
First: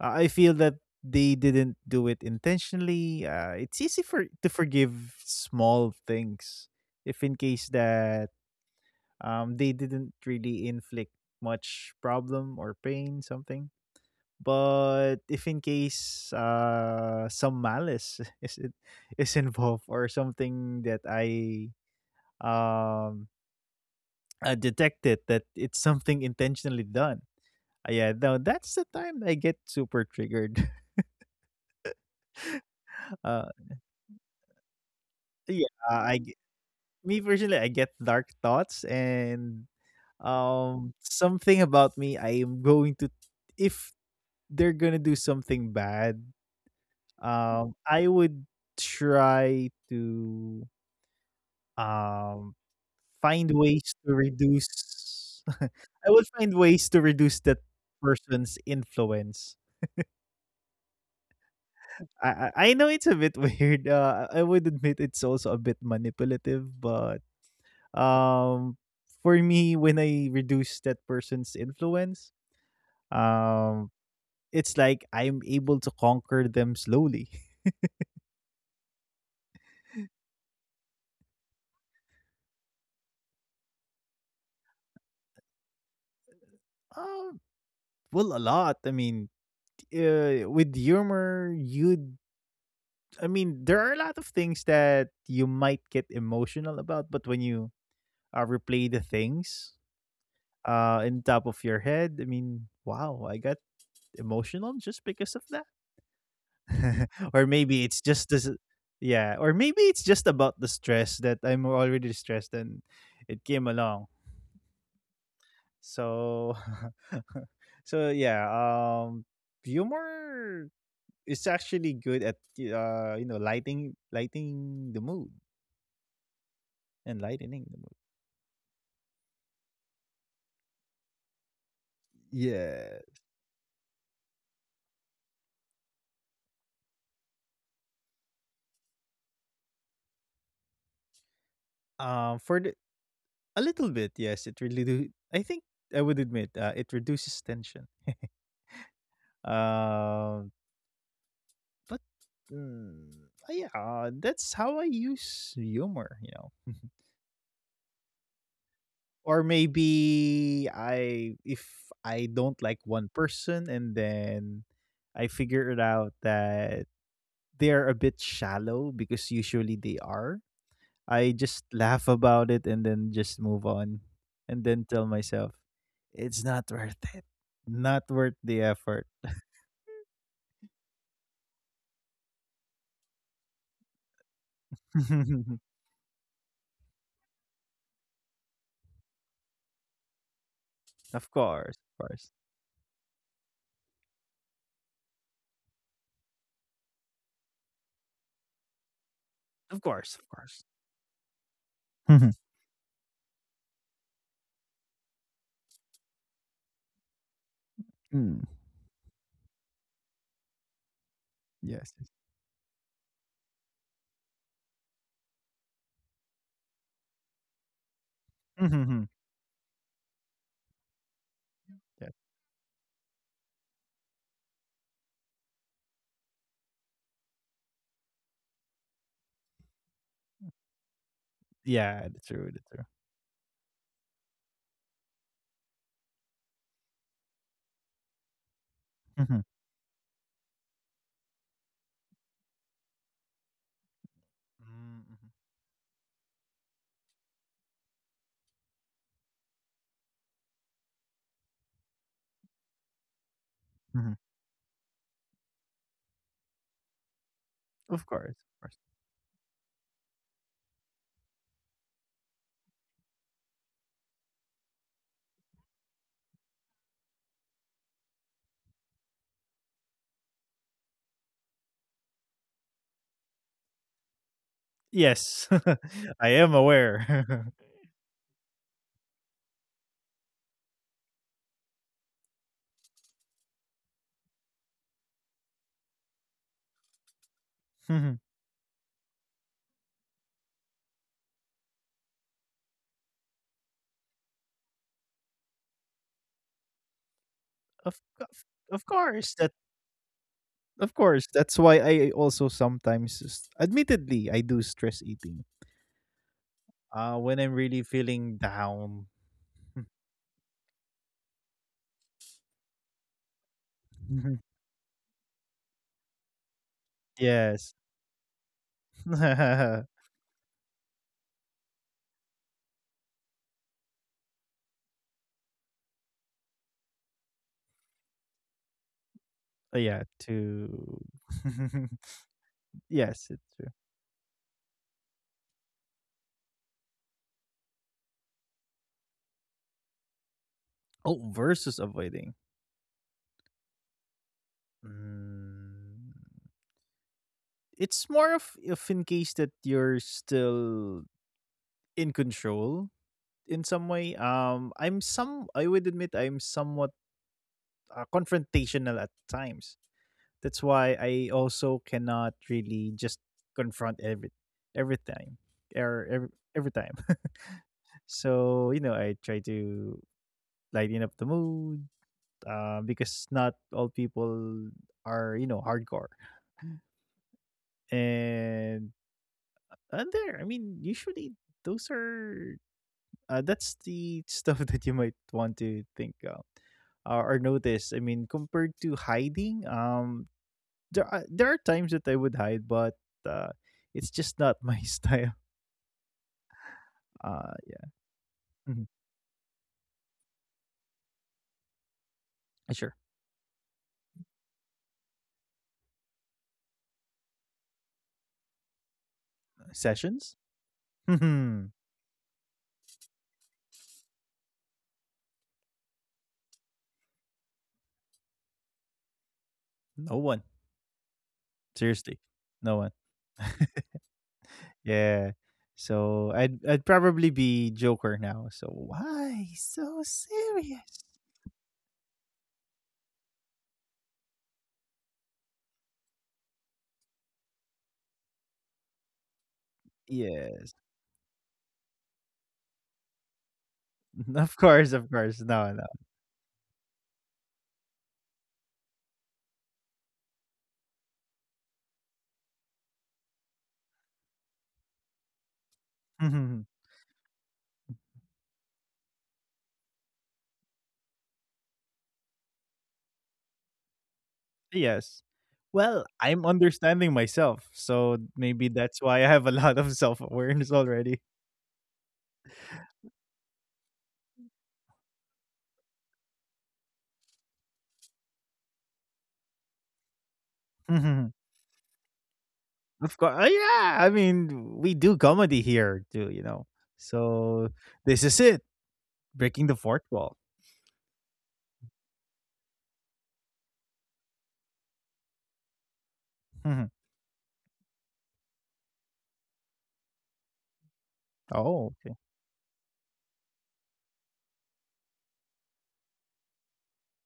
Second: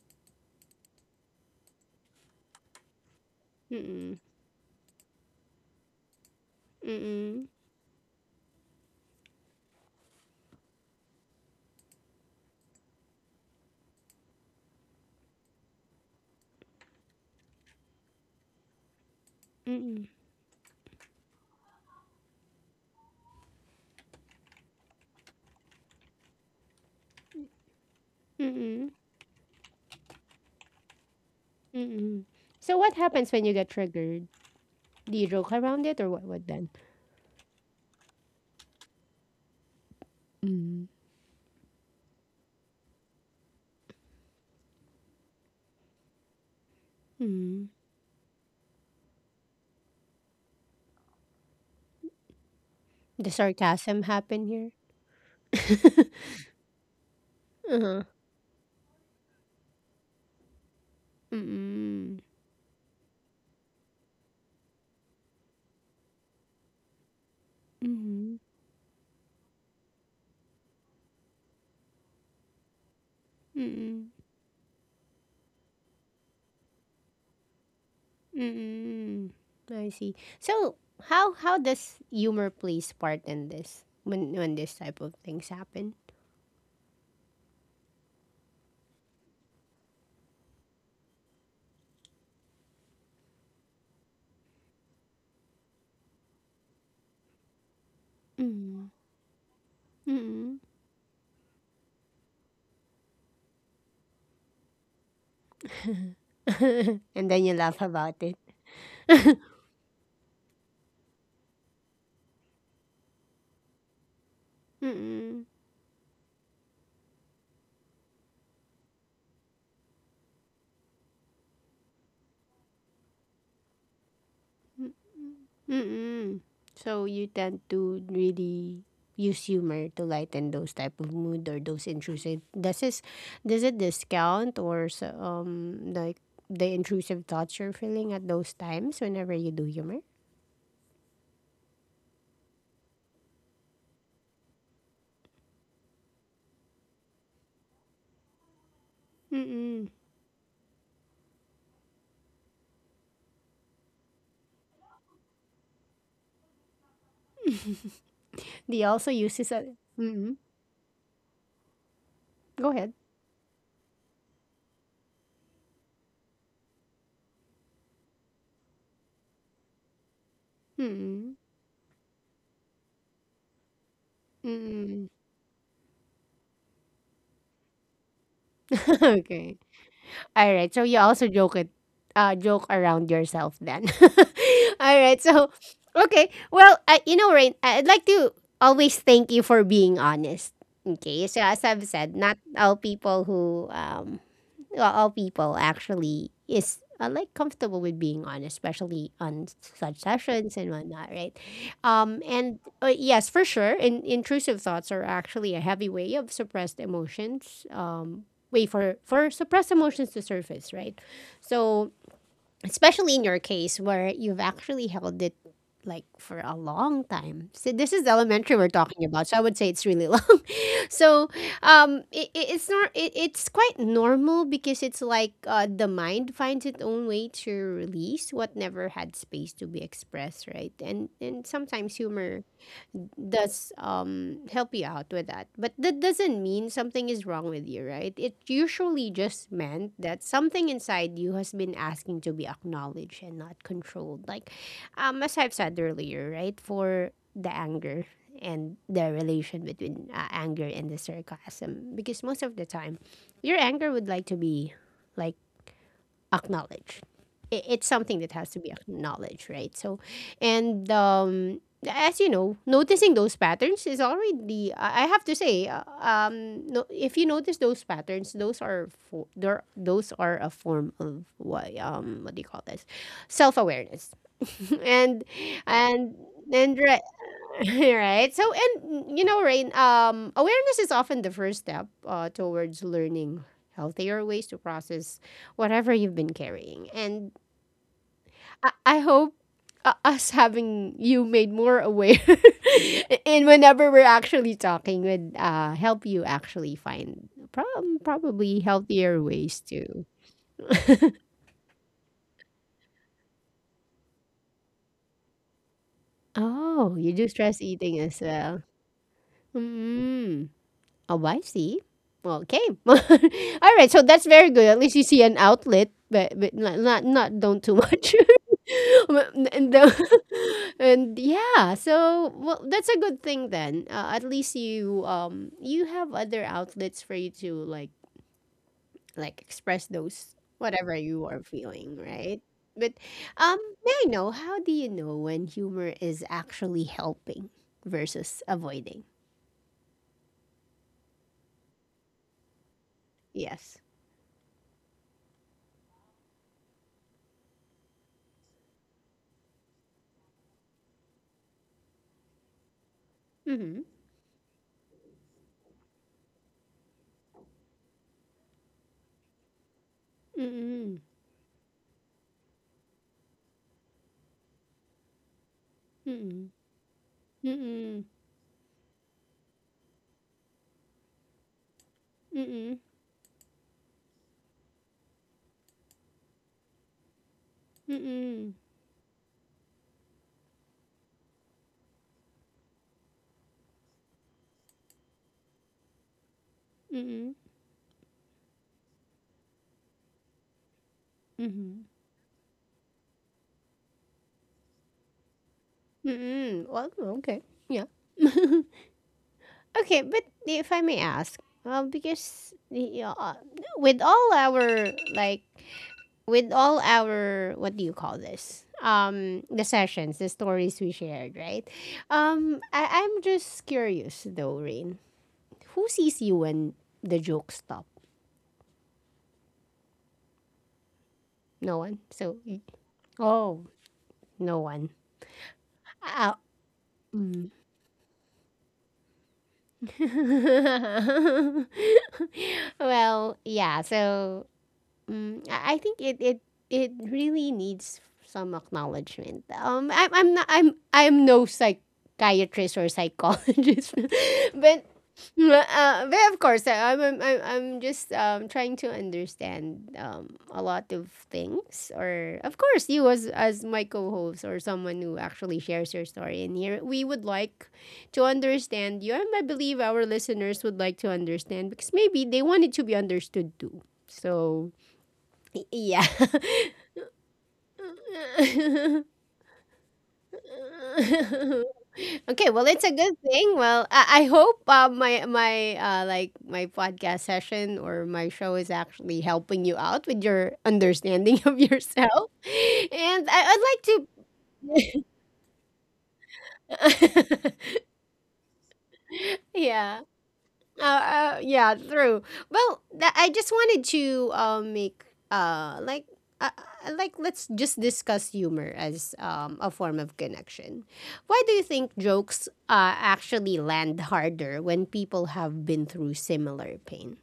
S2: uh, I feel that they didn't do it intentionally. It's easy
S1: Mm-mm.
S2: for to forgive small things if in
S1: Mm-mm.
S2: case that they didn't really inflict much problem or pain something. But if in case some malice is involved
S1: Mm-mm.
S2: or something that I um detected that it's something intentionally done, yeah, no, that's
S1: Mm-mm.
S2: the time I get super triggered.
S1: Mm-mm. So what happens when you
S2: Uh,
S1: get triggered? Do you joke
S2: yeah,
S1: around it or
S2: I g-
S1: what then?
S2: me personally, I get dark thoughts and
S1: Mm.
S2: something about me. I am going to, if they're gonna do something bad,
S1: Mm.
S2: I would try to um
S1: The
S2: find ways
S1: sarcasm
S2: to
S1: happen here?
S2: reduce. I will find ways to reduce that
S1: Uh-huh.
S2: person's influence.
S1: Mm-mm.
S2: I know it's a bit weird. I would admit it's also a bit manipulative, but
S1: Mm-mm.
S2: um for me when I reduce that person's influence, um
S1: Mm-mm.
S2: it's like I'm able to conquer them slowly.
S1: Mm, I see. So, how does humor plays part in this when this type of things happen?
S2: Um well a lot. I mean, with humor, you'd I mean, there are a lot of things that you might get emotional about, but when you
S1: Mm,
S2: replay the things
S1: mm.
S2: in top of your head, I mean, wow, I got emotional just because of that.
S1: And then
S2: Or
S1: you laugh
S2: maybe it's
S1: about
S2: just
S1: it.
S2: this, yeah, or maybe it's just about the stress that I'm already stressed and it came along.
S1: Mm,
S2: So, so yeah, humor is actually good at you know lighting the mood
S1: mm. So
S2: and
S1: you tend
S2: lightening the mood.
S1: to really use humor to lighten those type of mood or those intrusive. Does this
S2: Yeah.
S1: does it discount or so, like the intrusive thoughts you're feeling at those times whenever you do humor?
S2: For the a little bit, yes, it really do. I think I would admit it reduces tension.
S1: Mm.
S2: Um, but yeah, that's how I use humor, you know.
S1: Do you also use
S2: Or
S1: this? At,
S2: maybe I, if I don't
S1: go
S2: like
S1: ahead.
S2: one person, and then I figure it out that they're a bit shallow because usually they are.
S1: Mm.
S2: I just laugh about it and then just move on and then
S1: Mm.
S2: tell myself it's not worth it. Not worth the effort.
S1: Okay. All right. So you also joke it, joke around yourself then. All right. So, okay. Well, I, you know, Rain, I'd like to always thank you for being honest. Okay.
S2: Of
S1: So as
S2: course,
S1: I've
S2: of
S1: said,
S2: course.
S1: not all people who well, all people actually is, like, comfortable with being on, especially on
S2: Of
S1: such
S2: course, of
S1: sessions
S2: course.
S1: and whatnot, right? Um,
S2: Mhm.
S1: and uh, yes, for sure, in, intrusive thoughts are actually a heavy way of suppressed emotions.
S2: Mm,
S1: Way for suppressed emotions to surface, right? So
S2: yes, yes.
S1: especially in your case where you've actually held it like for a long time. So this is elementary we're talking
S2: Mhm.
S1: about, so I would say it's really long. So
S2: Yeah.
S1: it, it's not it, it's quite normal because it's like, the mind finds its own way to release what never had space to be expressed, right? And sometimes
S2: Yeah,
S1: humor
S2: the true.
S1: does, help you out with that. But that doesn't mean something is wrong with you, right? It usually just
S2: Mhm.
S1: meant that something inside you has been asking to be acknowledged and not controlled. Like,
S2: Mm,
S1: as
S2: mhm,
S1: I've said earlier, right? For the anger and the relation between, anger and the sarcasm. Because most of the time, your anger would
S2: mhm.
S1: like to be, like, acknowledged. It's
S2: Of
S1: something that
S2: course,
S1: has to
S2: of
S1: be
S2: course.
S1: acknowledged, right? So, and, as you know, noticing those patterns is already. I have to say, no, if you notice those patterns, those are for there. Those are a form of what do you call this? Self awareness, and
S2: Yes.
S1: and
S2: I am
S1: and
S2: aware.
S1: right? So and you know, Rain, awareness is often the first step towards learning healthier ways to process whatever you've been carrying. And
S2: Mhm.
S1: I hope us having you made more aware and whenever we're actually talking would, help you actually find
S2: of,
S1: probably
S2: of of
S1: healthier
S2: course
S1: ways
S2: that
S1: to.
S2: of course that's why I also sometimes admittedly I do stress eating.
S1: Oh, you do
S2: When
S1: stress
S2: I'm
S1: eating
S2: really
S1: as
S2: feeling
S1: well.
S2: down.
S1: Mm. Oh, I see. Well, okay. All right. So that's very good. At least you see an outlet, but, but not, don't too
S2: Yes.
S1: much. And,
S2: Yeah,
S1: and yeah, so well, that's a good thing then. At least you you have other outlets for you to like express those whatever
S2: to
S1: you are feeling, right? But,
S2: yes,
S1: um,
S2: it's true.
S1: may I know how do you know when humor is actually helping versus avoiding?
S2: Oh, versus avoiding.
S1: Yes.
S2: Mm, it's more of if in case that you're still in control in
S1: Mm-hmm.
S2: some way. I'm some. I would admit I'm somewhat confrontational at times. That's why
S1: Mm-hmm.
S2: I also cannot really just confront every time or every
S1: Mm-hmm.
S2: every time.
S1: Mm-mm.
S2: So, you know, I try to lighten up the mood
S1: Mm-mm.
S2: because not all people are, you know, hardcore.
S1: Mm-mm.
S2: And, and there, I mean, usually those are, that's the stuff that you might want to think of
S1: Mm-mm.
S2: or notice. I mean, compared to hiding, there are
S1: Mhm.
S2: times that I would hide, but uh, it's just not my style.
S1: Mm-mm. Well, okay.
S2: Uh,
S1: Yeah.
S2: yeah, mhm.
S1: Okay, but if I may ask, uh, because
S2: Sure.
S1: y- uh, with all our like with all our what do you call this, the sessions the
S2: Sessions?
S1: stories we shared, right?
S2: No
S1: I'm just curious though, Rain, who sees you when the jokes stop?
S2: one.
S1: No one,
S2: Seriously,
S1: so?
S2: no one.
S1: Oh, no one.
S2: Yeah. So
S1: Uh,
S2: I'd probably
S1: mm.
S2: be Joker now. So why so serious?
S1: Well, yeah. So mm, I think it really needs some acknowledgement. I'm not
S2: Yes.
S1: I'm I'm no psychiatrist or psychologist,
S2: Of
S1: but
S2: course, of course. No, no.
S1: but of course I'm just trying to understand a lot of things. Or of course you as my co-host or someone who actually shares your story in here, we would like to understand you, and I believe our listeners would like to understand because maybe they want it to be understood too. So
S2: Yes. Well,
S1: yeah.
S2: I'm understanding myself, so maybe that's why I have a lot of self awareness already.
S1: Okay, well, it's a good thing. Well, I hope, my my, like, my podcast session or my show is actually helping you out with your
S2: Of
S1: understanding of yourself. And I,
S2: course,
S1: I'd
S2: yeah. I
S1: like
S2: mean, we do comedy here too, you know.
S1: to,
S2: So this is it, breaking the fourth
S1: yeah.
S2: wall.
S1: Yeah, true. Well, I just wanted to, make uh like uh, like, let's just discuss humor as a form of connection. Why do you think
S2: Oh,
S1: jokes actually land harder when people have been through similar pain?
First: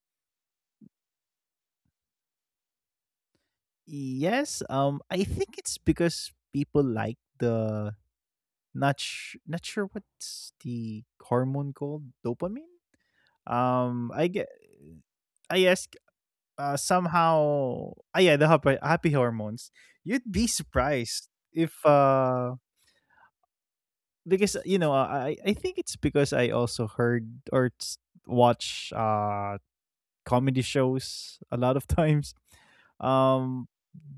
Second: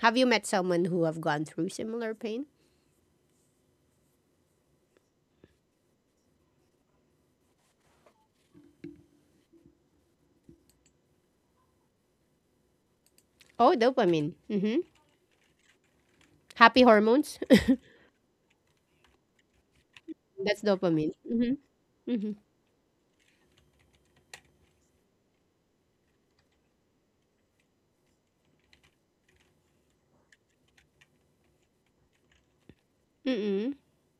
S1: Have you met someone who have gone through similar pain?
S2: yes, I think it's because people like the not sure what's the hormone called dopamine.
S1: Oh,
S2: Um, I
S1: dopamine.
S2: get,
S1: Mm-hmm.
S2: I ask,
S1: Happy hormones.
S2: somehow, ah, yeah, the happy, happy hormones. You'd be
S1: That's dopamine.
S2: surprised if,
S1: Mm-hmm. Mm-hmm.
S2: because you know, I think it's because I also heard or s- watch comedy shows a lot of times. Um,
S1: Mm-mm.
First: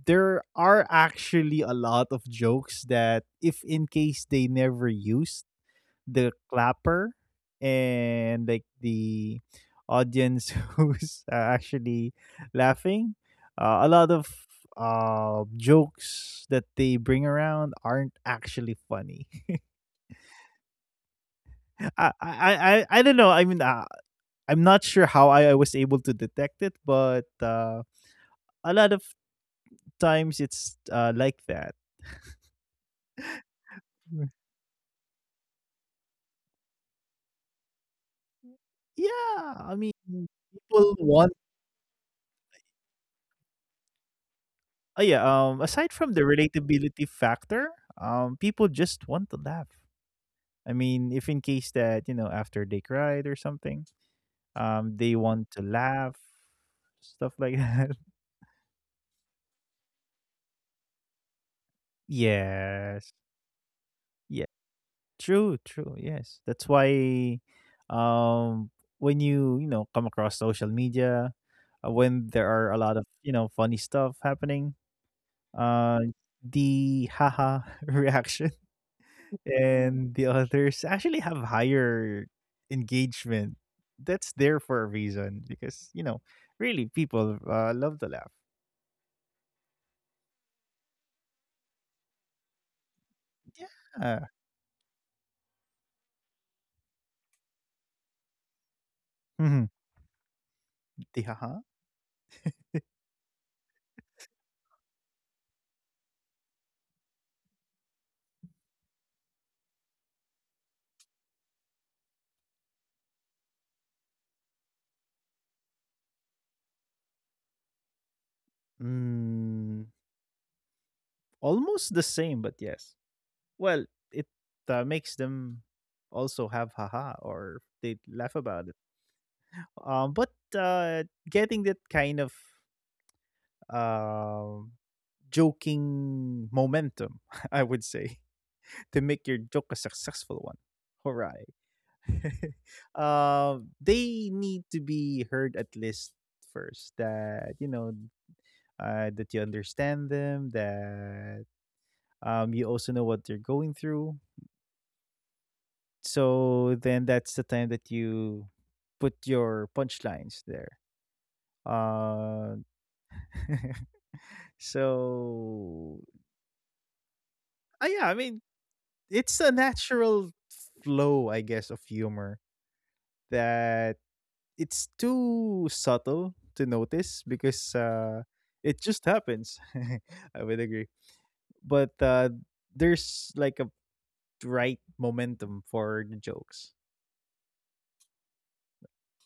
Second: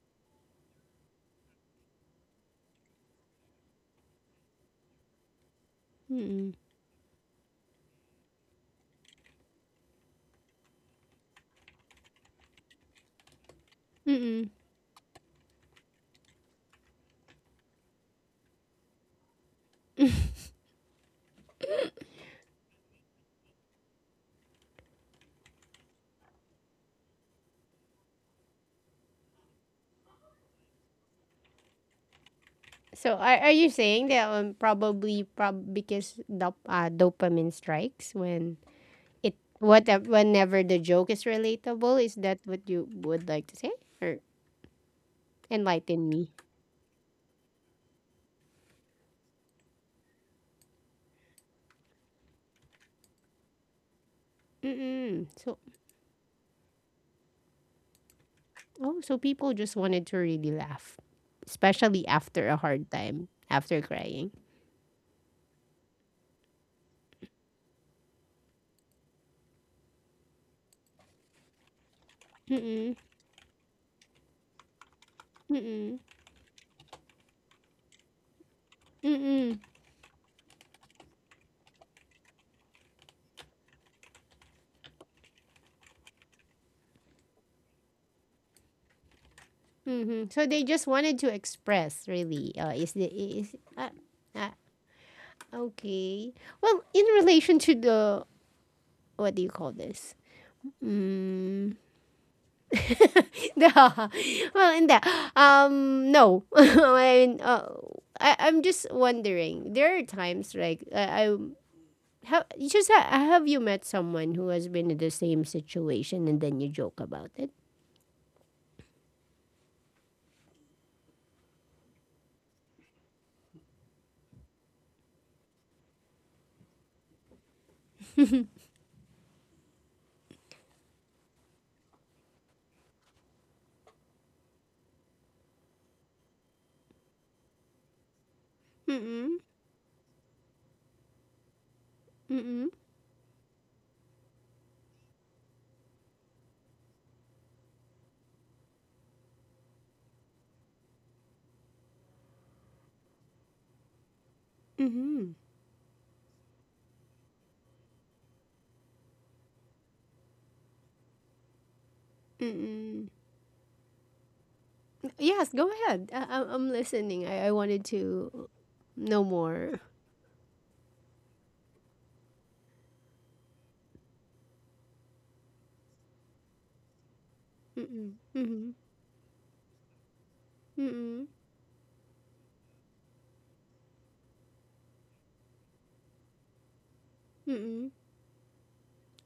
S2: there are actually a lot of jokes that, if in case they never used the
S1: Mm-mm.
S2: clapper and like the audience who's actually laughing, a lot of
S1: Mm-mm.
S2: jokes that they bring around aren't actually funny. i i I don't know. I'm not sure how I was able to detect it, but a lot of times it's like that.
S1: So are you saying
S2: Mm.
S1: that, probably prob because dop dopamine strikes when it
S2: Yeah, I
S1: what
S2: mean,
S1: whenever the
S2: people
S1: joke is
S2: want.
S1: relatable? Is that what you would like to say or
S2: Oh yeah. Aside
S1: enlighten
S2: from the
S1: me?
S2: relatability factor, people just want to laugh. I mean, if in case that you know after they cried or something, they
S1: Mm-mm.
S2: want
S1: So
S2: to laugh, stuff like that.
S1: oh, so people just wanted to really laugh, especially after a hard
S2: Yes.
S1: time, after crying.
S2: Yeah. True. True. Yes. That's why, um, when you know come across social media, when there are a
S1: Mm-mm.
S2: lot of you know funny stuff happening,
S1: Mm-mm.
S2: uh, the haha reaction
S1: Mm-mm.
S2: and the others actually have higher engagement. That's there for a reason because you know, really people love to laugh.
S1: Mm-hmm. So they just wanted to express really. Is the is
S2: Yeah,
S1: uh, okay. Well, in relation to the what do you
S2: hmm
S1: call this?
S2: the haha.
S1: Mm. the- well, in that, no. I mean, I'm just wondering. There are times like I have just ha- have you met someone who has been in the same situation and then you joke about it?
S2: Mm, almost the same, but yes. Well, it makes them also have haha or they laugh about it. But uh, getting that kind of um joking momentum, I would say, to make your
S1: Mm-mm.
S2: joke a successful one. Hooray.
S1: Mm-mm.
S2: Uh, they need to be heard at least first that, you know, that you understand them, that you also know what they're going through.
S1: Mm-mm.
S2: So then that's the time that you put your punchlines there. Uh,
S1: Mm-mm. Yes, go
S2: so,
S1: ahead. I'm listening. I wanted
S2: yeah, I mean,
S1: to know
S2: it's a
S1: more.
S2: natural flow, I guess, of humor that it's too subtle to notice because
S1: Mm-mm. Mm-mm.
S2: it just happens. I would agree,
S1: Mm-mm.
S2: but there's like a right momentum for the jokes.
S1: Mm-mm.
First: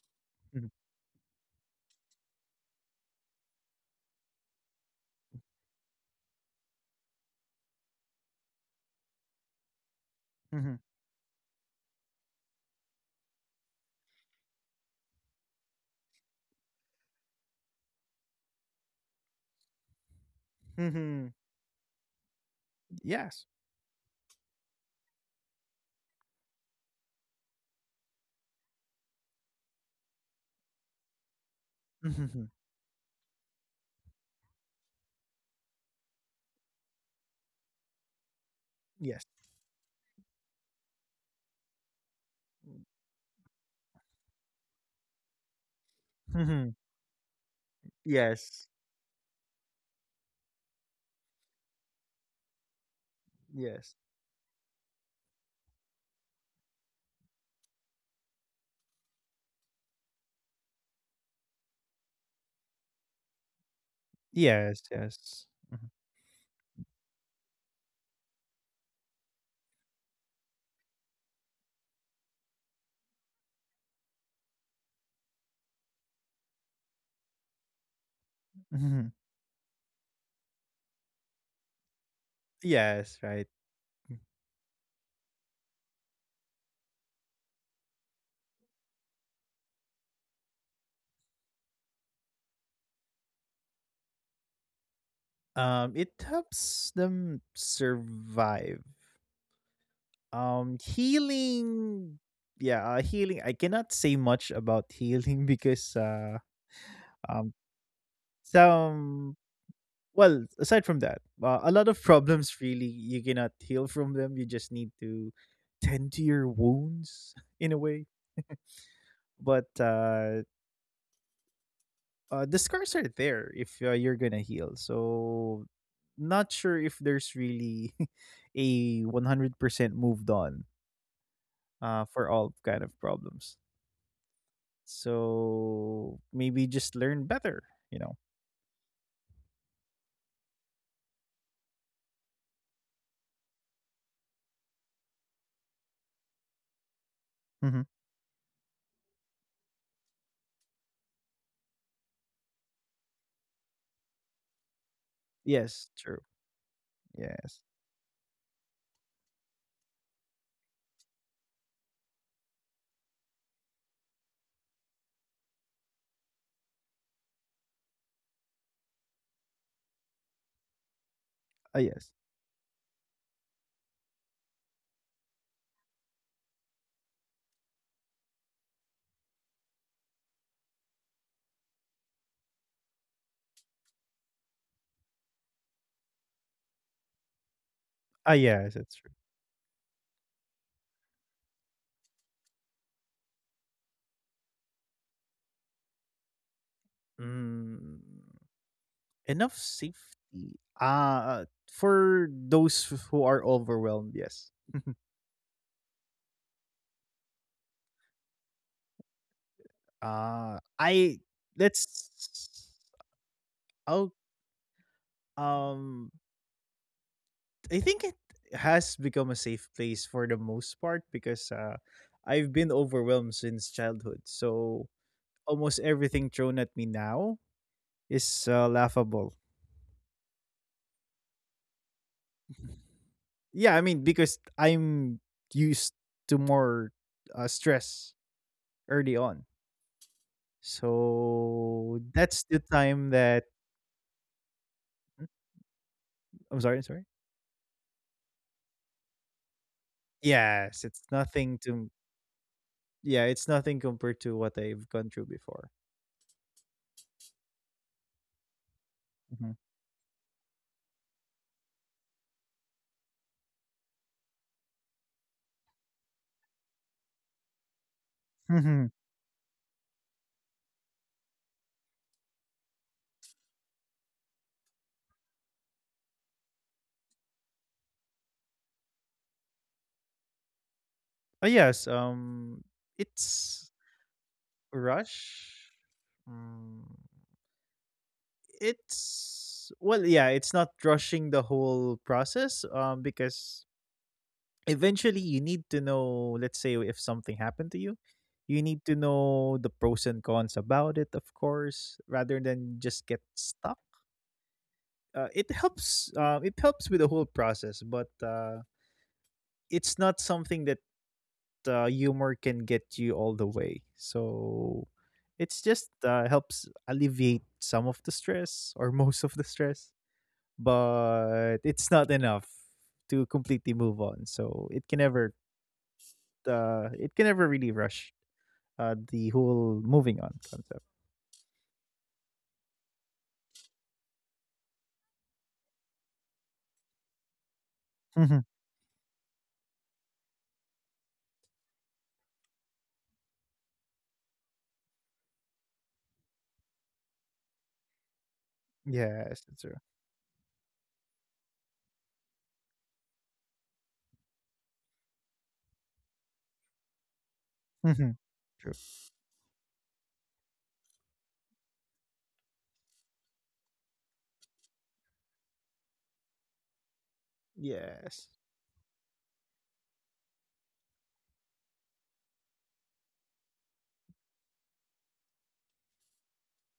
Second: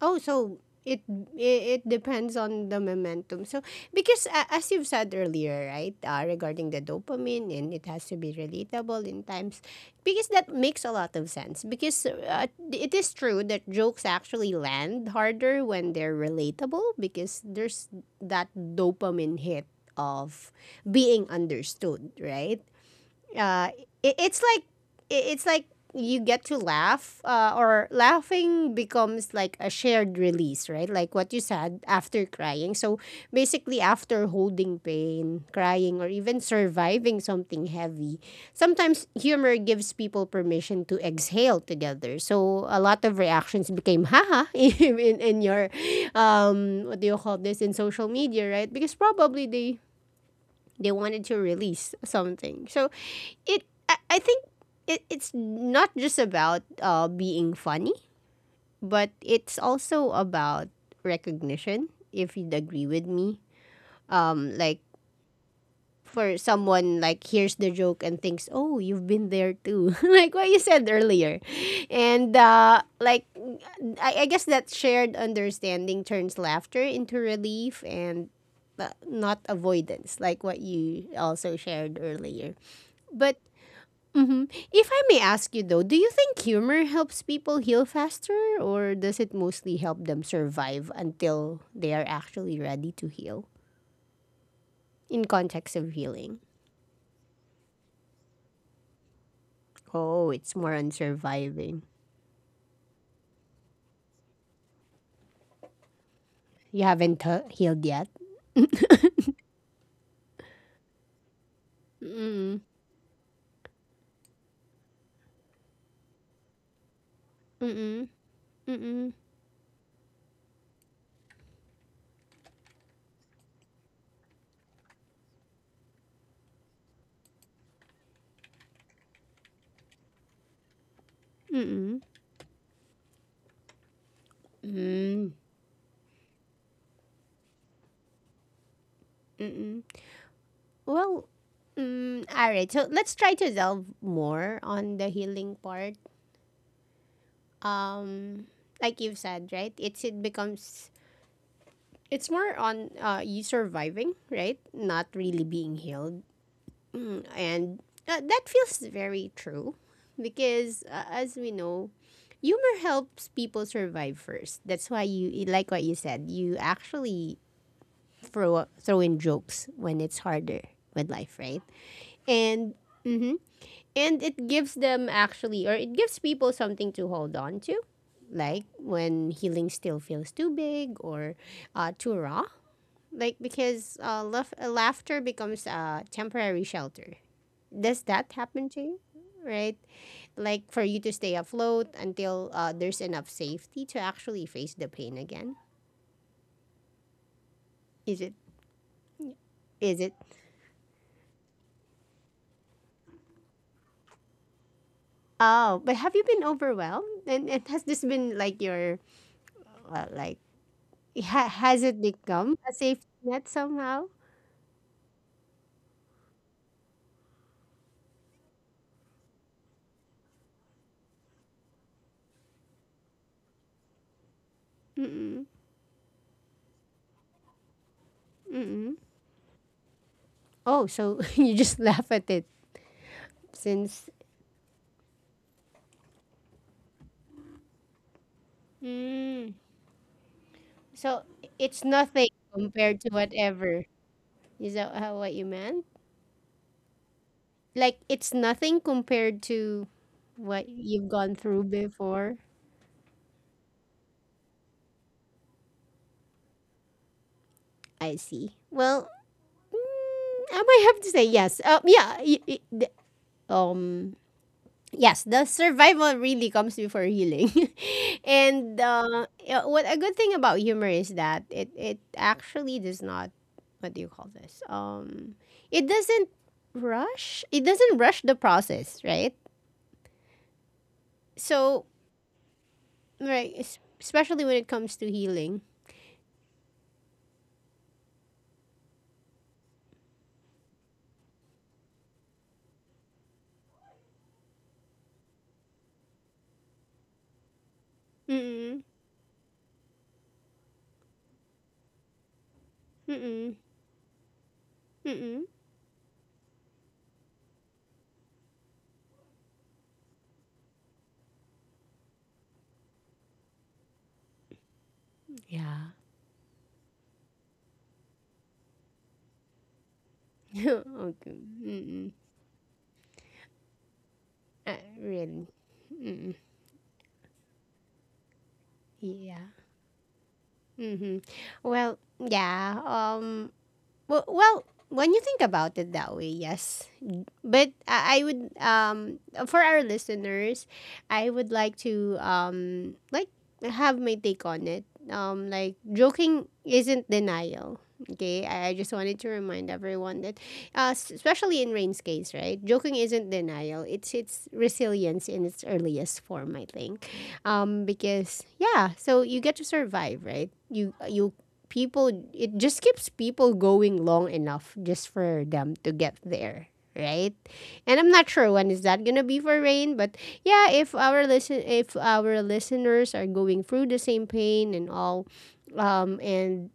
S1: Oh, so
S2: Mhm,
S1: it it depends on the momentum. So because as you've said earlier, right, regarding the dopamine, and it has to be relatable in times, because that
S2: mhm,
S1: makes a lot of sense, because it is true that jokes actually land harder when they're relatable, because there's that dopamine hit of being
S2: mhm,
S1: understood, right?
S2: yes.
S1: uh, it, it's like it's like you get to laugh, or laughing becomes like a shared release, right? Like what you said after
S2: Mhm,
S1: crying. So basically, after holding pain, crying, or even surviving something heavy, sometimes
S2: yes.
S1: humor gives people permission to exhale together. So a lot of reactions became haha, in your,
S2: Mhm,
S1: what do you call this, in social media,
S2: yes.
S1: right? Because probably they wanted to release something, so it,
S2: Yes.
S1: I think it's not just about being funny, but it's also about recognition, if you'd agree with me. Like,
S2: Yes. Yes. Mhm,
S1: for someone like hears the joke and thinks, oh, you've been there too, like what you said earlier. And like, I guess that shared understanding turns laughter into relief and
S2: mhm,
S1: not avoidance, like what you also shared earlier,
S2: yes.
S1: but
S2: Right.
S1: mhm. If I may ask you though, do you think humor helps people heal faster, or does it mostly help them survive until they are actually ready to heal? In context of
S2: It
S1: healing.
S2: helps them survive.
S1: Oh, it's more on surviving.
S2: Healing, yeah, healing I cannot say much about healing because
S1: You haven't
S2: um
S1: healed yet?
S2: some well aside from that a lot of problems
S1: Mm-mm.
S2: really you cannot heal from them, you just need to tend to your wounds in a way.
S1: Mm-mm. Mm-mm.
S2: But the scars are there if you're gonna heal, so not sure if there's really a 100% moved on
S1: Mm-mm.
S2: for all kind of problems.
S1: Mm.
S2: So maybe just learn better, you know.
S1: Well, all right. So let's try to delve more on the healing part.
S2: Hmm.
S1: Um, like you've said, right? It's it becomes It's more on, you surviving, right? Not really being
S2: Yes, true.
S1: healed. Mm.
S2: Yes.
S1: And that feels very true because, as we know, humor helps people survive first. That's why, you, like what you said, you actually throw in jokes when it's harder with life, right?
S2: Ah, yes.
S1: And. Mm-hmm. And it gives them actually, or it gives people, something to hold on to. Like when healing still feels too big, or too raw, like because laughter becomes a temporary shelter. Does
S2: Ah,
S1: that
S2: yes,
S1: happen to
S2: that's
S1: you?
S2: true.
S1: Right? Like for you to stay afloat until there's enough safety to actually face the pain again.
S2: Mm,
S1: Is it?
S2: enough
S1: Is it?
S2: safety. For those who are overwhelmed, yes.
S1: Oh, but have you been overwhelmed? And has this been like your, like,
S2: I
S1: has it
S2: let's
S1: become a safety net somehow?
S2: oh um I think it has become a safe place for the most part because I've been overwhelmed since childhood. So
S1: Mm-mm,
S2: almost everything thrown at me now is
S1: mm-mm.
S2: laughable.
S1: Oh, so you just laugh at it
S2: Yeah, I mean
S1: since.
S2: because I'm used to more stress early on.
S1: Mm. So it's
S2: So
S1: nothing
S2: that's the
S1: compared
S2: time
S1: to
S2: that
S1: whatever. Is that how what you meant?
S2: I'm sorry, sorry.
S1: Like it's nothing compared to what
S2: Yes, it's
S1: you've gone
S2: nothing
S1: through
S2: to
S1: before.
S2: yeah, it's nothing compared to what I've gone through before.
S1: I see. Well, I might have to say yes. Yeah. Um. Yes, the survival really comes before healing, and
S2: Hmm.
S1: yeah, what a good thing about humor is that it actually does not. What do you call this? It doesn't rush. It doesn't rush the process, right?
S2: Oh yes,
S1: So. Right,
S2: it's
S1: especially when it comes to
S2: rush.
S1: healing.
S2: Mm, it's well, yeah, it's not rushing the whole process because eventually you need to know, let's say if something happened to you, you need
S1: Mm-mm.
S2: to know the pros and cons about it of course, rather than just get
S1: Mm-mm.
S2: stuck.
S1: Mm-mm.
S2: It helps with the whole process, but it's not something that humor can get you all the way. So it's just
S1: Yeah.
S2: helps alleviate some of the stress or most of the stress,
S1: Okay.
S2: but it's not
S1: Mm-mm.
S2: enough to completely move on. So
S1: Uh, really. Mm-mm.
S2: it can never really rush the
S1: Yeah.
S2: whole moving on concept.
S1: Mm-hmm. Well, yeah. Well, when you think about it that way, yes. But I
S2: Hmm.
S1: would, for our listeners, I would like to, like, have my take on it. Like, joking isn't denial. Okay, I just wanted to
S2: Yes, it's
S1: remind
S2: true.
S1: everyone that, especially in Rain's case, right? Joking isn't denial; it's resilience in its earliest form, I think.
S2: Hmm.
S1: Because
S2: True.
S1: yeah, so you get to survive, right? You people, it just keeps people going long enough, just for them to get there, right? And I'm
S2: Yes.
S1: not sure when is that gonna be for Rain, but yeah, if our listen if our listeners are going through the same pain and all, and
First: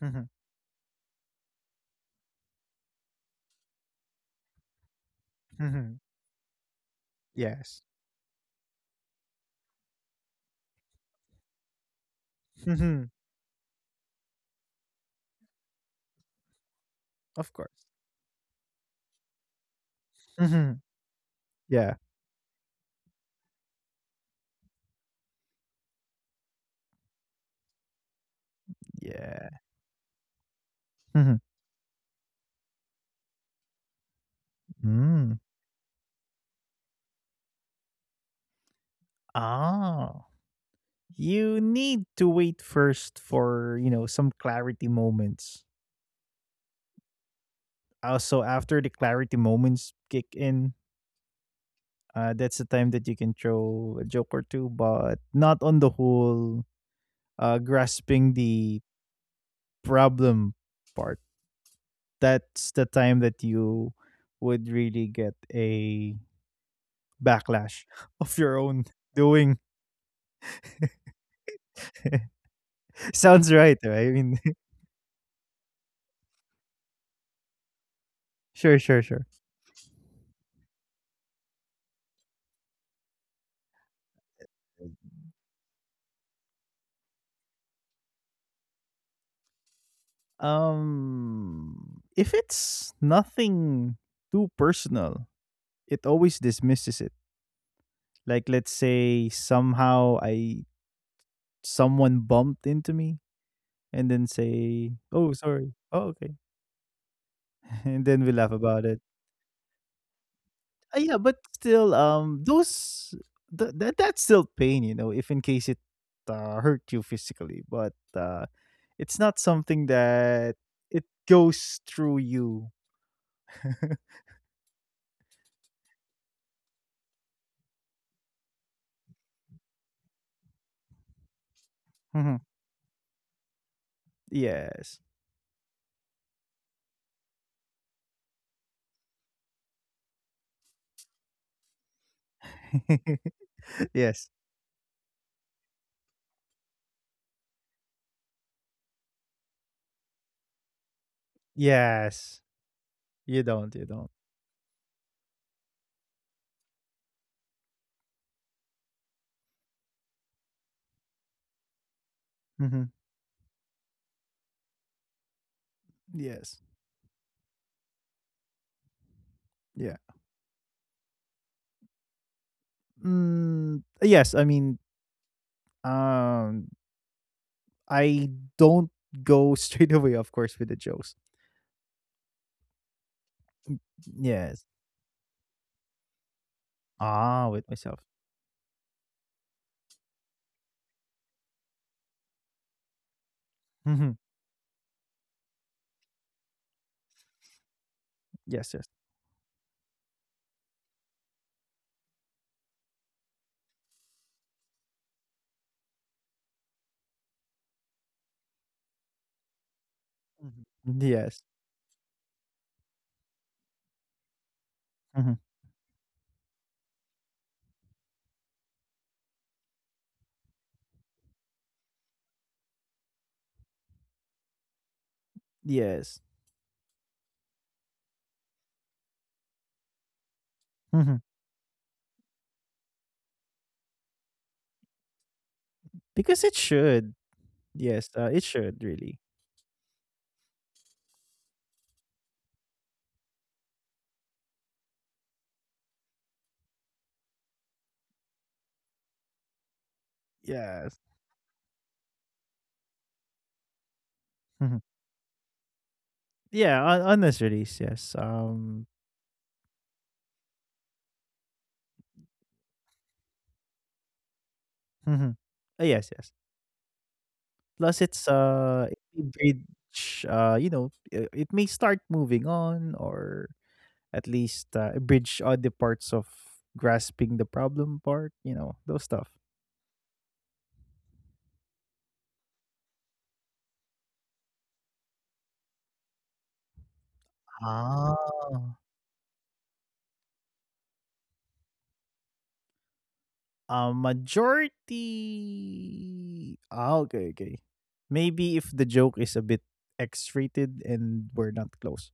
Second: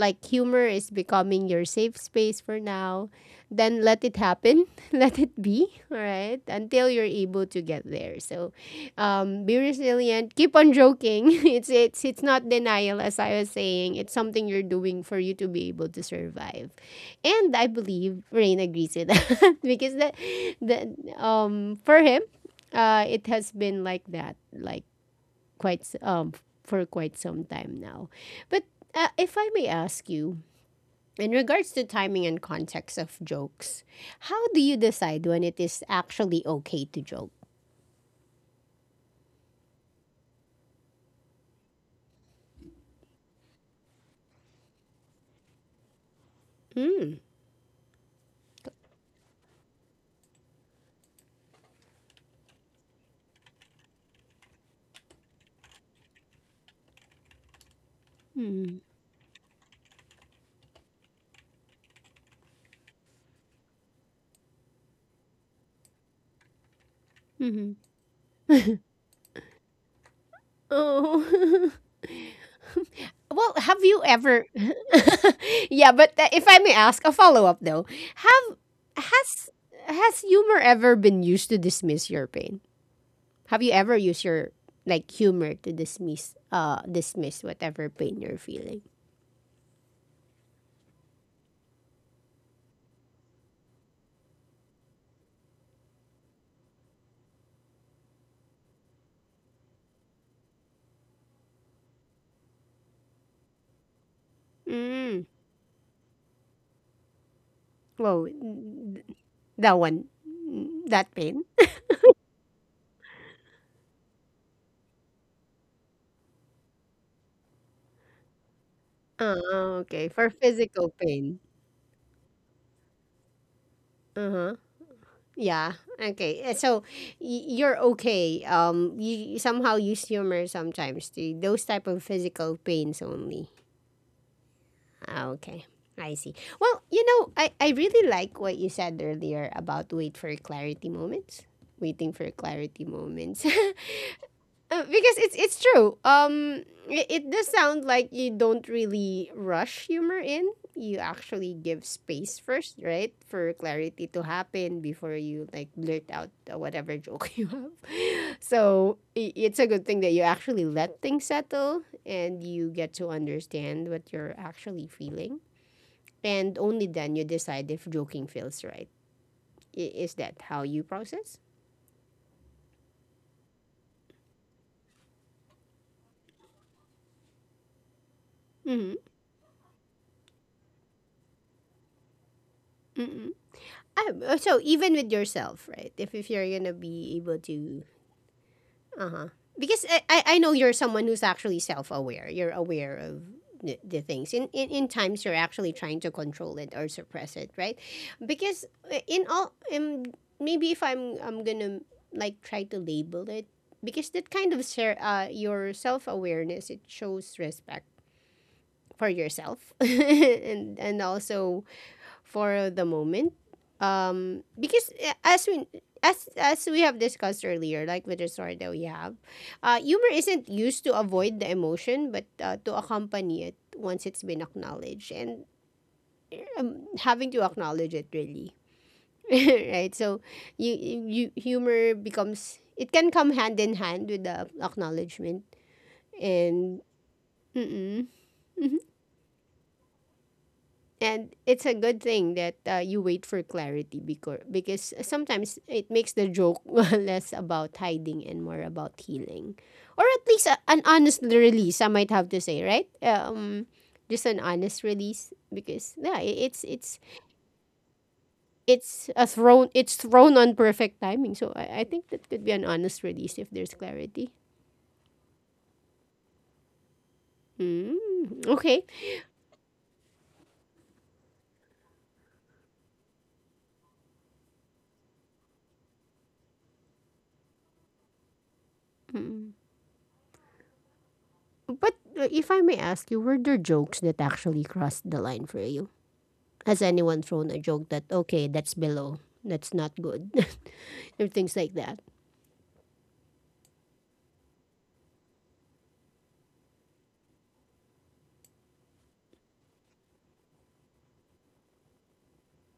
S2: Hmm.
S1: humor is becoming your safe space for now, then let it happen. Let it be, all
S2: Hmm.
S1: right? Until you're able to get
S2: Yes.
S1: there. So, be resilient. Keep on joking. It's not denial,
S2: Hmm.
S1: as I was saying. It's something you're doing for you to be able to survive.
S2: Of
S1: And I
S2: course.
S1: believe Rain agrees with that, because that
S2: Hmm.
S1: that
S2: Yeah.
S1: for him, it has been like that, like, quite s- um for quite some time now. But if I
S2: Yeah.
S1: may ask you, in
S2: Hmm.
S1: regards to timing and context of jokes, how do you decide
S2: Mm.
S1: when it is actually okay to joke?
S2: Ah, you need to wait first for, you know, some clarity moments.
S1: Mm.
S2: Also, after the clarity moments kick in, that's the time that you can throw a joke or two, but not on the whole grasping
S1: Mm.
S2: the problem part. That's the time that you would really get a
S1: Hmm.
S2: backlash of your own doing.
S1: Oh. Well, have you
S2: Sounds
S1: ever.
S2: right, right? I mean,
S1: Yeah, but if I may ask a follow-up though, have
S2: sure,
S1: has
S2: sure, sure.
S1: has humor ever been used to dismiss your pain? Have you ever used your, like, humor to dismiss whatever pain you're feeling?
S2: If it's nothing too personal, it always dismisses it. Like, let's say somehow I someone bumped into me and then say,
S1: Mm.
S2: "Oh, sorry." Oh, okay. And then
S1: Whoa,
S2: we laugh about it.
S1: that one, that
S2: Yeah, but
S1: pain.
S2: still, that that's still pain, you know, if in case it hurt you physically, but it's not
S1: Oh,
S2: something
S1: okay. For
S2: that
S1: physical
S2: it
S1: pain.
S2: goes through you.
S1: Uh-huh. Yeah. Okay. So you're okay. You somehow use humor sometimes to those type of
S2: Mhm.
S1: physical pains only.
S2: Yes,
S1: Ah, okay. I see. Well, I really like what you said earlier about wait for clarity moments. Waiting for clarity moments.
S2: yes,
S1: Because it's true. It does sound like you don't really rush humor in. You actually give space
S2: yes.
S1: first, right,
S2: You
S1: for
S2: don't, you
S1: clarity
S2: don't.
S1: to happen before you like blurt out, whatever joke you have. So it's a good thing that you actually let things settle and you
S2: Hmm.
S1: get to understand what you're actually feeling, and
S2: Yes,
S1: only then you decide if joking feels right.
S2: yeah,
S1: Is that how you process?
S2: mm, yes. Um, I don't
S1: Mm-hmm.
S2: go straight away, of course, with the jokes. Mm.
S1: Ah, so
S2: Yes.
S1: even with yourself, right? If you're gonna be able
S2: Ah, with
S1: to,
S2: myself.
S1: uh huh. Because I know you're someone who's actually self aware. You're aware of the
S2: Mhm.
S1: things. In times you're actually trying to control it or suppress it, right? Because
S2: Yes, yes.
S1: in all, maybe if I'm gonna, like, try to label it, because that kind of your self awareness, it shows respect for yourself
S2: Mhm.
S1: and
S2: Yes.
S1: also for the moment. Because
S2: Mhm.
S1: as we have discussed earlier, like with the story that we have, humor isn't used to avoid the emotion, but to accompany it once it's been acknowledged, and
S2: Yes.
S1: having to acknowledge it really, right? So you,
S2: Mhm.
S1: you humor becomes it can come hand in hand with the acknowledgement
S2: Because it
S1: and
S2: should.
S1: mm-mm.
S2: Yes, it
S1: Mm-hmm.
S2: should really.
S1: And it's a good thing that, you wait for clarity, because sometimes it makes the joke less about hiding and more about healing, or at least an
S2: Yes.
S1: honest release. I might have to say, right? Just an honest
S2: Mhm.
S1: release, because yeah,
S2: Yeah, on this release, yes.
S1: it's thrown on perfect timing. So I think that could be an honest release if there's clarity.
S2: Mhm. Yes, yes.
S1: Mm,
S2: Plus it's
S1: okay.
S2: uh it bridge it may start moving on, or at least bridge all the parts of grasping the problem part, you know, those stuff.
S1: Mm. But if I may ask you, were there jokes that actually crossed the line for you? Has anyone thrown a joke that,
S2: Ah.
S1: okay, that's below, that's not good, or things like that?
S2: A majority ah, okay, okay. Maybe if the joke is a bit X-rated and we're not close.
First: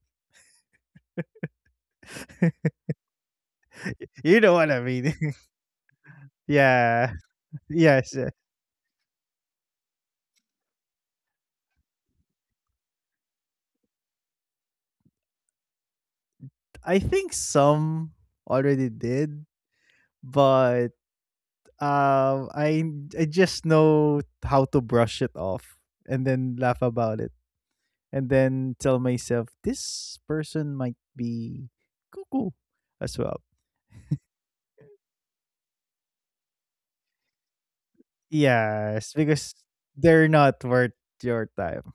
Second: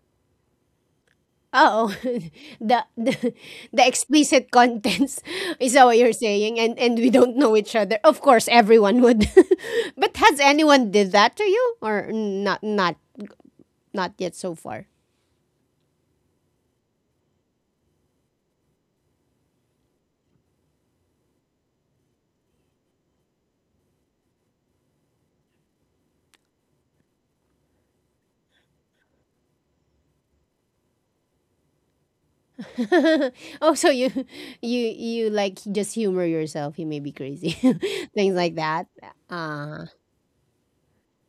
S1: Oh, the, the the
S2: You know
S1: explicit
S2: what I mean?
S1: contents is that what you're saying, and
S2: Yeah.
S1: and we don't know each
S2: Yes.
S1: other? Of course, everyone would, but has anyone did that to you or not? Not yet so far.
S2: I think some already did, but um I I just know how to brush it off and then laugh about it and then tell myself this person might be cuckoo as well.
S1: Oh, so you like just humor yourself. You may be crazy, things
S2: Yes,
S1: like that.
S2: because they're
S1: Uh
S2: not worth your time.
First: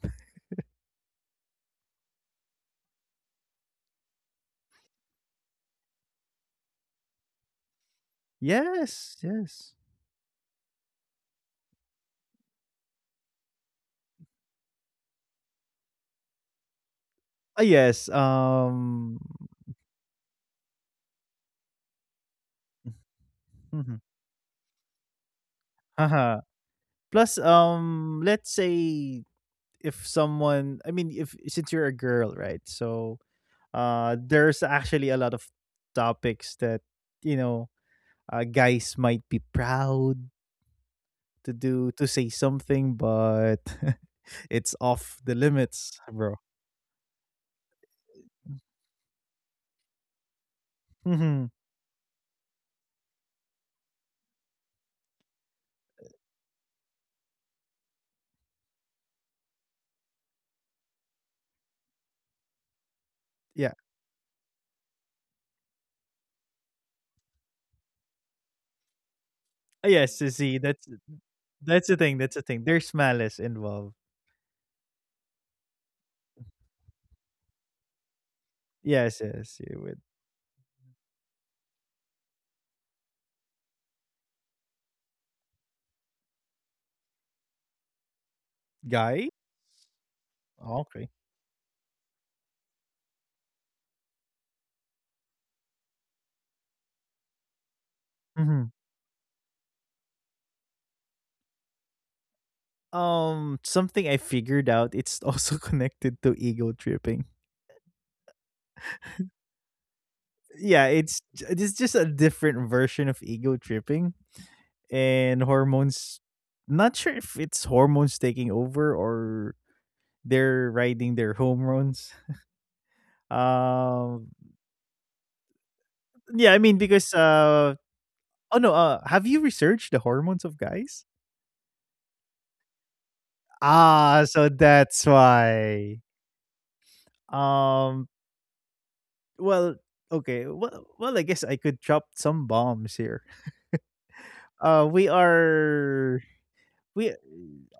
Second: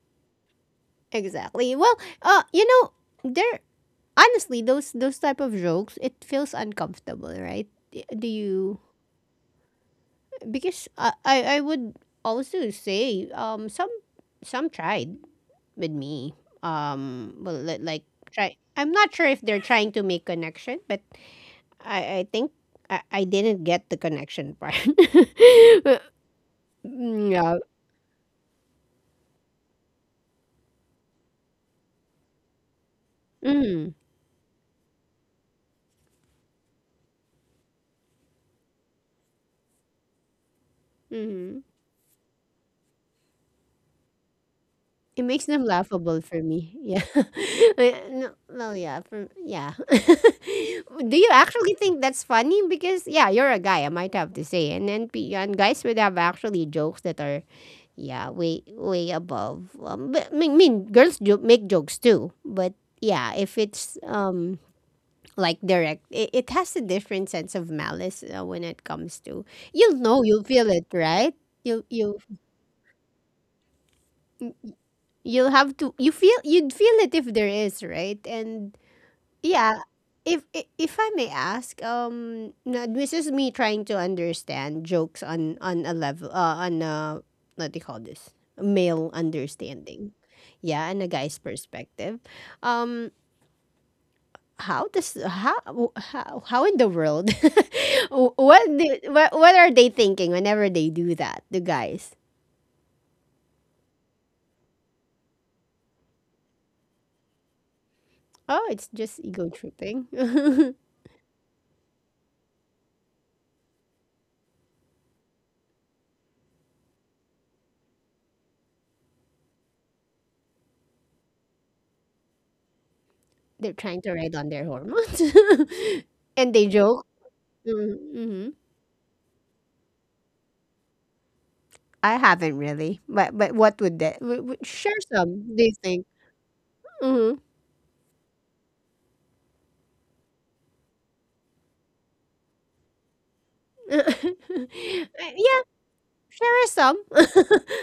S1: exactly. Well, uh, you know there, honestly, those type of jokes, it feels uncomfortable, right? Do you?
S2: Yes, yes.
S1: Because I would also say, some tried with me, well,
S2: Ah,
S1: like,
S2: yes.
S1: try I'm not sure if they're trying to make connection, but I think I didn't get the
S2: Mhm.
S1: connection part.
S2: Haha. Plus,
S1: Yeah.
S2: let's say if someone, I mean, if since you're a girl, right? So,
S1: Mm-hmm.
S2: there's actually a lot of topics that you know, guys might be proud to
S1: Mm-hmm.
S2: do to say something, but it's off
S1: It
S2: the
S1: makes them
S2: limits,
S1: laughable
S2: bro.
S1: for me. Yeah. No, well, yeah. For, yeah. Do you
S2: Mm-hmm.
S1: actually think that's funny? Because, yeah, you're a guy, I might have to say. And guys would have actually jokes that are, yeah, way, way above. But, I mean, girls make jokes too. But, yeah, if
S2: Yeah.
S1: it's like, direct, it has a different sense of malice when it comes to. You'll know,
S2: Yes, you
S1: you'll
S2: see,
S1: feel it,
S2: that's
S1: right? You,
S2: that's the
S1: you
S2: thing, that's the thing. There's malice involved.
S1: you'll have to you'd feel it if there is, right? And
S2: Yes, yes,
S1: yeah,
S2: you would.
S1: if I may ask, no, this is me trying to understand jokes on a level, on a, what do you call this, male
S2: Guy?
S1: understanding? Yeah, and a
S2: Okay.
S1: guy's perspective. um how does how, how in the world, wh- what,
S2: hmm
S1: do, what are they thinking whenever they do that, the guys?
S2: Something I figured out. It's also connected to ego tripping.
S1: Oh, it's just ego tripping.
S2: Yeah, it's just a different version of ego tripping and hormones. Not sure if it's hormones taking over, or they're riding their hormones.
S1: They're trying to
S2: Um,
S1: ride on their hormones. And
S2: yeah, I
S1: they
S2: mean
S1: joke.
S2: because
S1: Mm-hmm.
S2: oh no, have you researched the hormones of guys?
S1: I haven't really. But what would that?
S2: Ah, so
S1: Share
S2: that's
S1: some, do you
S2: why.
S1: think? Mm-hmm.
S2: Um well, okay. Well, I guess I could drop some bombs here. We
S1: Yeah,
S2: are
S1: share us some.
S2: we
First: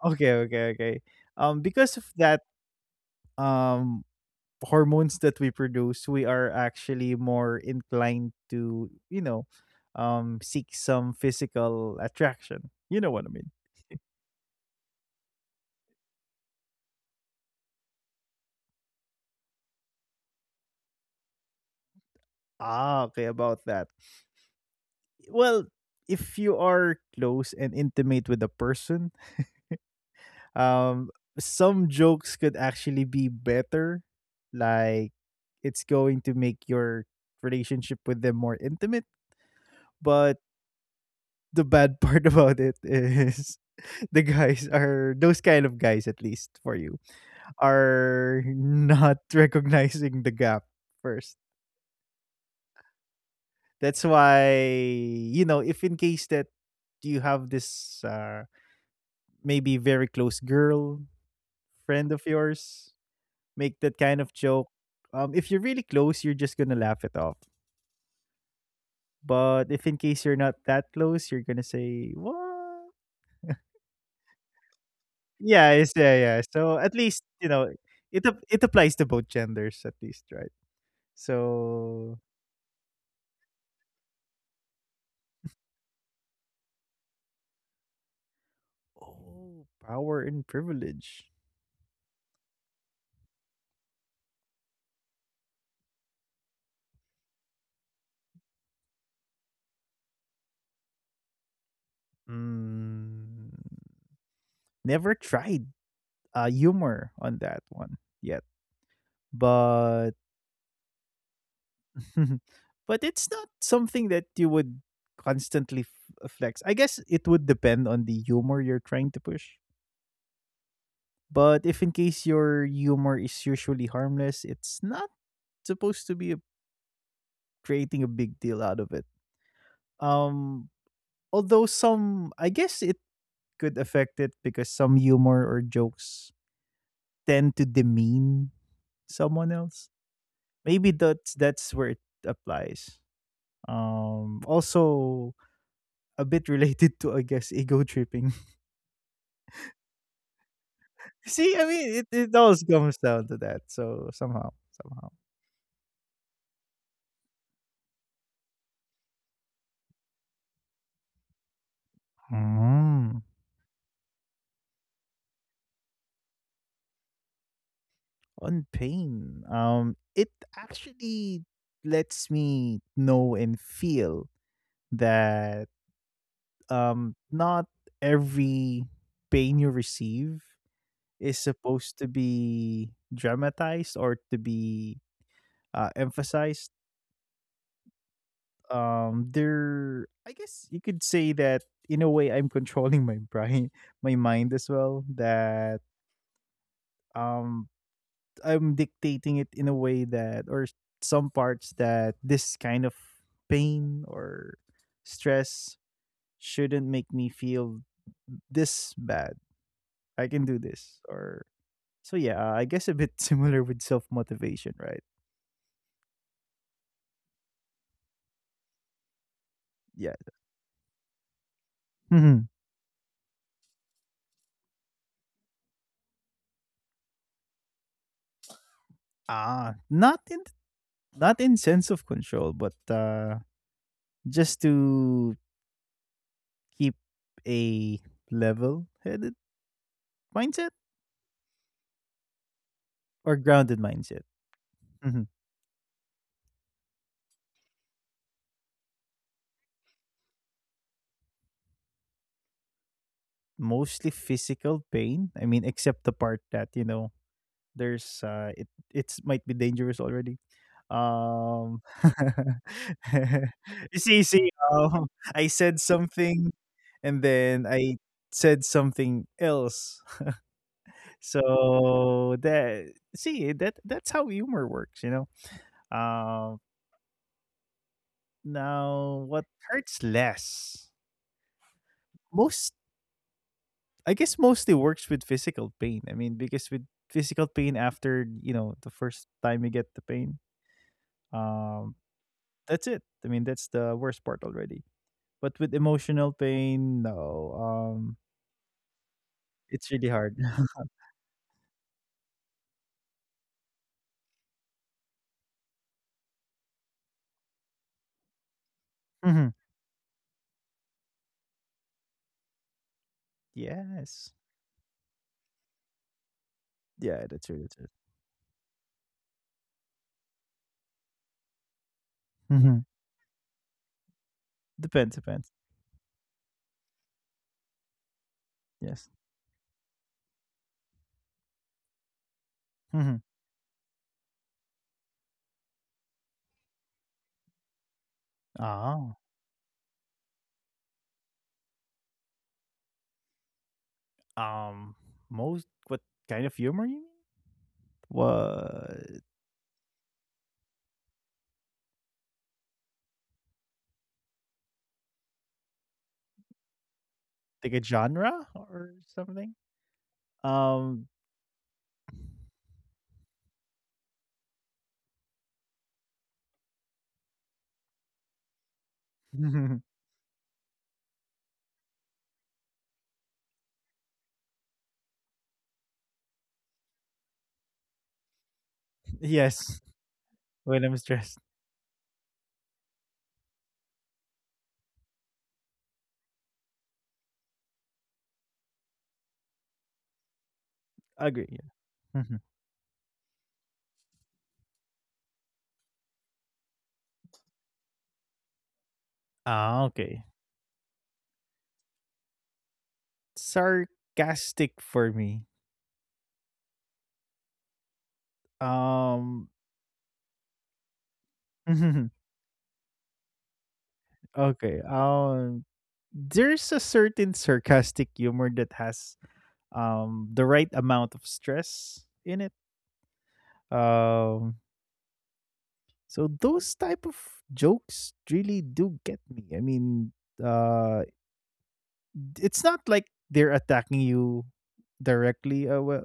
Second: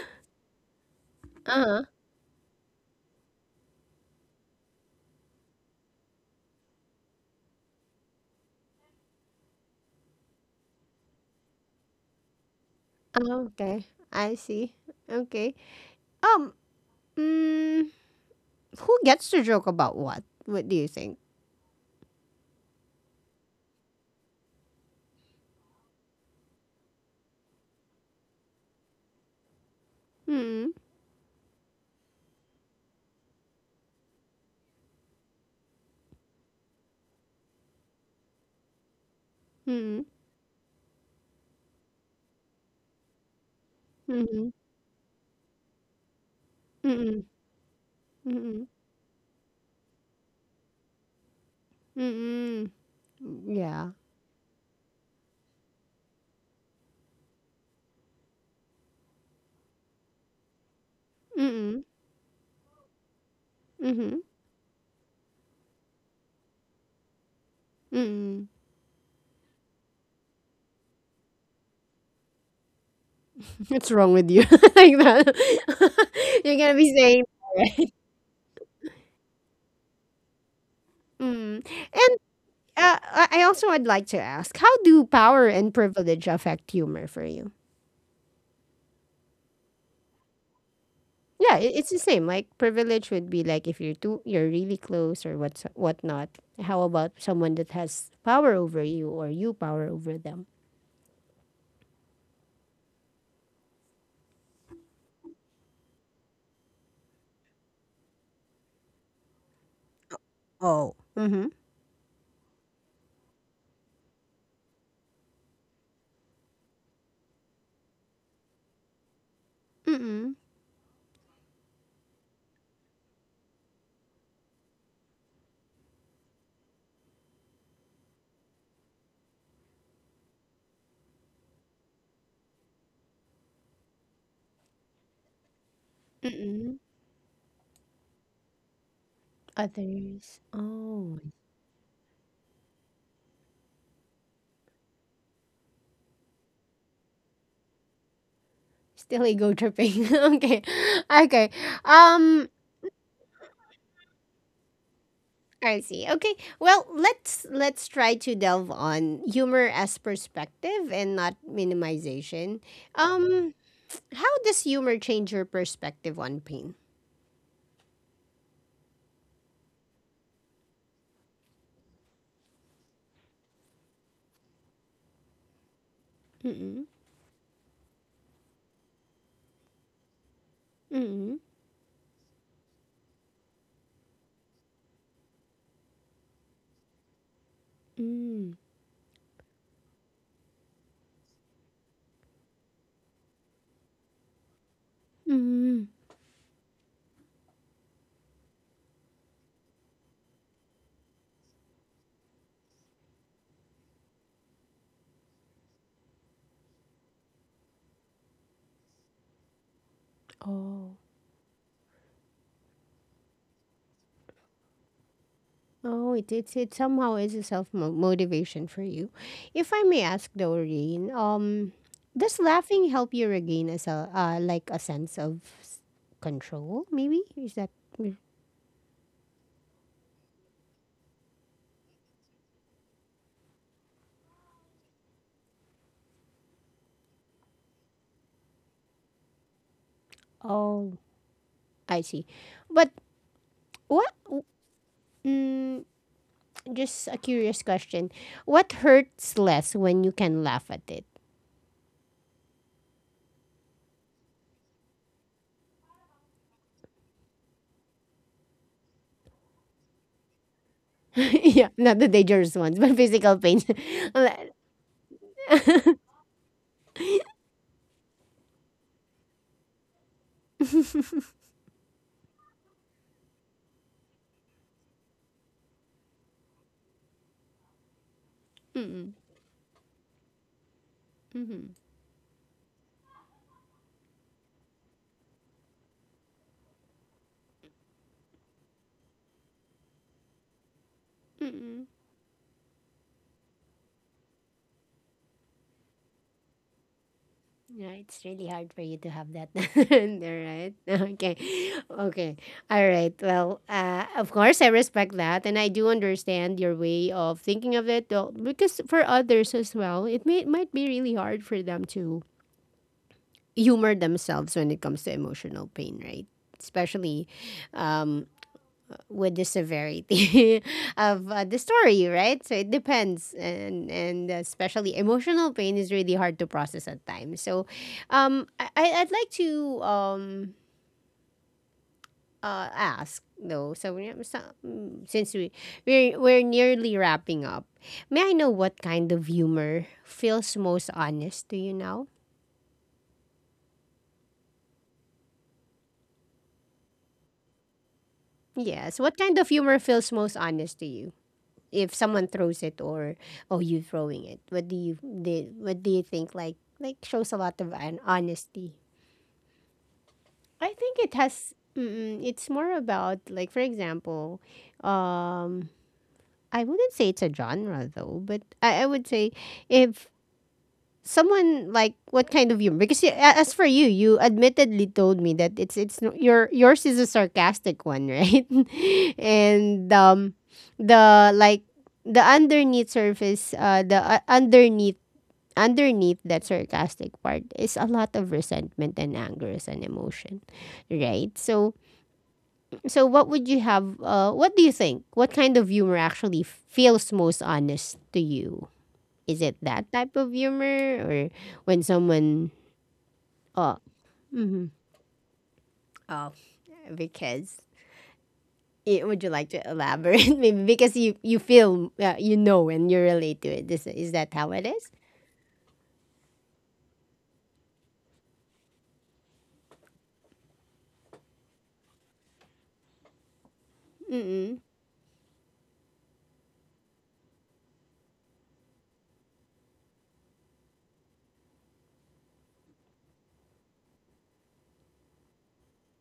S2: okay, okay, okay.
S1: Uh-huh.
S2: Because of that um hormones that we produce, we are actually more inclined to, you know, seek some physical attraction. You know what I
S1: Oh,
S2: mean?
S1: okay. I see. Okay. Um, mm, who gets to joke about what? What do you think?
S2: Ah, okay, about that. Well, if you are close and intimate with a person,
S1: Mm-hmm.
S2: um some jokes could actually be better, like, it's going to make your relationship with them more intimate,
S1: Mm-hmm.
S2: but the bad part about it is the
S1: Mm-hmm.
S2: guys are those kind of guys, at least for you,
S1: Mm-hmm.
S2: are
S1: Mm-hmm.
S2: not recognizing the gap first.
S1: Mm-hmm. Yeah.
S2: That's why you know, if in case that you have this maybe very close girl
S1: Mm-hmm.
S2: friend of yours make that
S1: Mm-hmm.
S2: kind of joke. If you're really close, you're just gonna laugh it off.
S1: Mm-hmm.
S2: But if in case you're not that close, you're gonna say what?
S1: What's wrong with you? Like
S2: Yeah, it's, yeah,
S1: that.
S2: yeah.
S1: You're gonna
S2: So at
S1: be
S2: least
S1: saying
S2: you
S1: that,
S2: know
S1: right?
S2: it it applies to both genders at least, right?
S1: Mm. And
S2: So
S1: I also would like to ask, how do power and privilege affect humor for you?
S2: oh, power and privilege.
S1: Yeah, it's the same. Like privilege would be like if you're too, you're really close or what's whatnot. How about someone that has power over you or you power over them?
S2: Mm, never tried humor on that one yet, but
S1: Oh. Mm-hmm.
S2: but it's not something that you would constantly flex. I guess it would depend on the humor you're trying to push.
S1: Mm-mm.
S2: But if in case your humor is usually harmless, it's not supposed to be a, creating a big deal out of it. Um, although some, I guess it could affect it, because some humor or jokes
S1: Mm-mm.
S2: tend to demean someone else.
S1: Others.
S2: Maybe
S1: Oh.
S2: that's where it applies. Also a bit related to, I guess, ego tripping.
S1: Still ego tripping. Okay. Okay.
S2: See, I mean, it
S1: Um
S2: always comes down to that. So somehow, somehow.
S1: I see. Okay. Well, let's try to delve on humor as perspective and not minimization.
S2: Mm.
S1: Um, how does humor change your perspective on pain?
S2: On pain, it actually lets me know and feel that
S1: Mm-mm.
S2: not every pain you receive is
S1: Mm-mm.
S2: supposed to be dramatized or to be emphasized.
S1: Mm.
S2: There, I guess you could say that in a way, I'm controlling my brain, my mind as well. That
S1: Mm.
S2: um I'm dictating it in a way that, or some parts that this kind of pain or stress shouldn't make me feel this bad. I can do this.
S1: Oh.
S2: Or, so yeah, I guess a bit similar with self motivation, right?
S1: Oh, it's, it somehow is a self motivation for you. If I may
S2: Yeah.
S1: ask, Doreen, does
S2: Mhm.
S1: laughing help you regain like a sense of s- control? Maybe is that?
S2: Ah, not in sense of control, but just to keep a level headed mindset,
S1: Oh, I see. But
S2: or grounded
S1: what?
S2: mindset.
S1: Mm, just a curious question. What hurts less when you can laugh at it?
S2: Mostly physical pain. I mean, except the part that you know there's it it's might be dangerous already.
S1: Yeah,
S2: Um,
S1: not the dangerous ones, but physical pain.
S2: you see, see,
S1: Like,
S2: I said something, and then I said something else. So that see, that that's how humor works, you know. Um,
S1: mm-mm,
S2: now what hurts less?
S1: mm-mm,
S2: Most, I guess, mostly works with physical pain. I mean, because with physical pain after, you know, the first time you get the pain,
S1: mm-mm.
S2: um, that's it. I mean, that's the worst part already. But with emotional pain, no.
S1: Yeah,
S2: Um,
S1: it's really hard for you to have that. All
S2: it's really hard.
S1: right. Okay. Okay. All right. Well, of course, I respect that. And I do understand your way of thinking of it, though, because for others as
S2: Mhm.
S1: well, might be really hard for them to humor themselves
S2: Yes.
S1: when it comes to emotional pain, right? Especially
S2: Yeah, that's really
S1: um,
S2: true.
S1: with the severity of the story, right? So it
S2: That's it.
S1: depends, and especially emotional
S2: Depends,
S1: pain is
S2: depends.
S1: really hard to process at times. So, I'd like
S2: Yes.
S1: to ask
S2: Hmm.
S1: though. So, since we're nearly wrapping up, may I know what kind of
S2: Oh.
S1: humor feels most honest to you now?
S2: Um, most, what kind of humor you mean?
S1: Yes, what kind of
S2: What,
S1: humor feels most honest to you? If someone throws it, or oh, you throwing it, what do you did, what do you think, like shows a lot of an
S2: like a
S1: honesty?
S2: genre or something?
S1: I think it
S2: Um,
S1: has, it's more about like, for example, um I wouldn't say it's a genre, I would say if someone, like, what kind of humor? Because you, as for you, you admittedly told me that it's no, your yours is a sarcastic one, right? And
S2: yes. When I'm
S1: the
S2: stressed.
S1: like, the underneath surface, the underneath underneath that sarcastic part is a lot of resentment and anger and emotion, right?
S2: Agree,
S1: so
S2: yeah. Mhm.
S1: so what would you have, what do you think, what kind of humor actually feels most honest to you? Is it that
S2: Ah,
S1: type of
S2: okay.
S1: humor, or when someone... Oh, hmm,
S2: Sarcastic for me.
S1: oh, because, would you like
S2: Um,
S1: to elaborate? Maybe because you feel, you know, and you relate to it. This is, that how it
S2: okay,
S1: is?
S2: there's a certain sarcastic humor that has, the right amount of stress in it. Um,
S1: Mm-mm.
S2: so those type of jokes really do get me. I mean, uh, it's not like they're attacking you directly, well,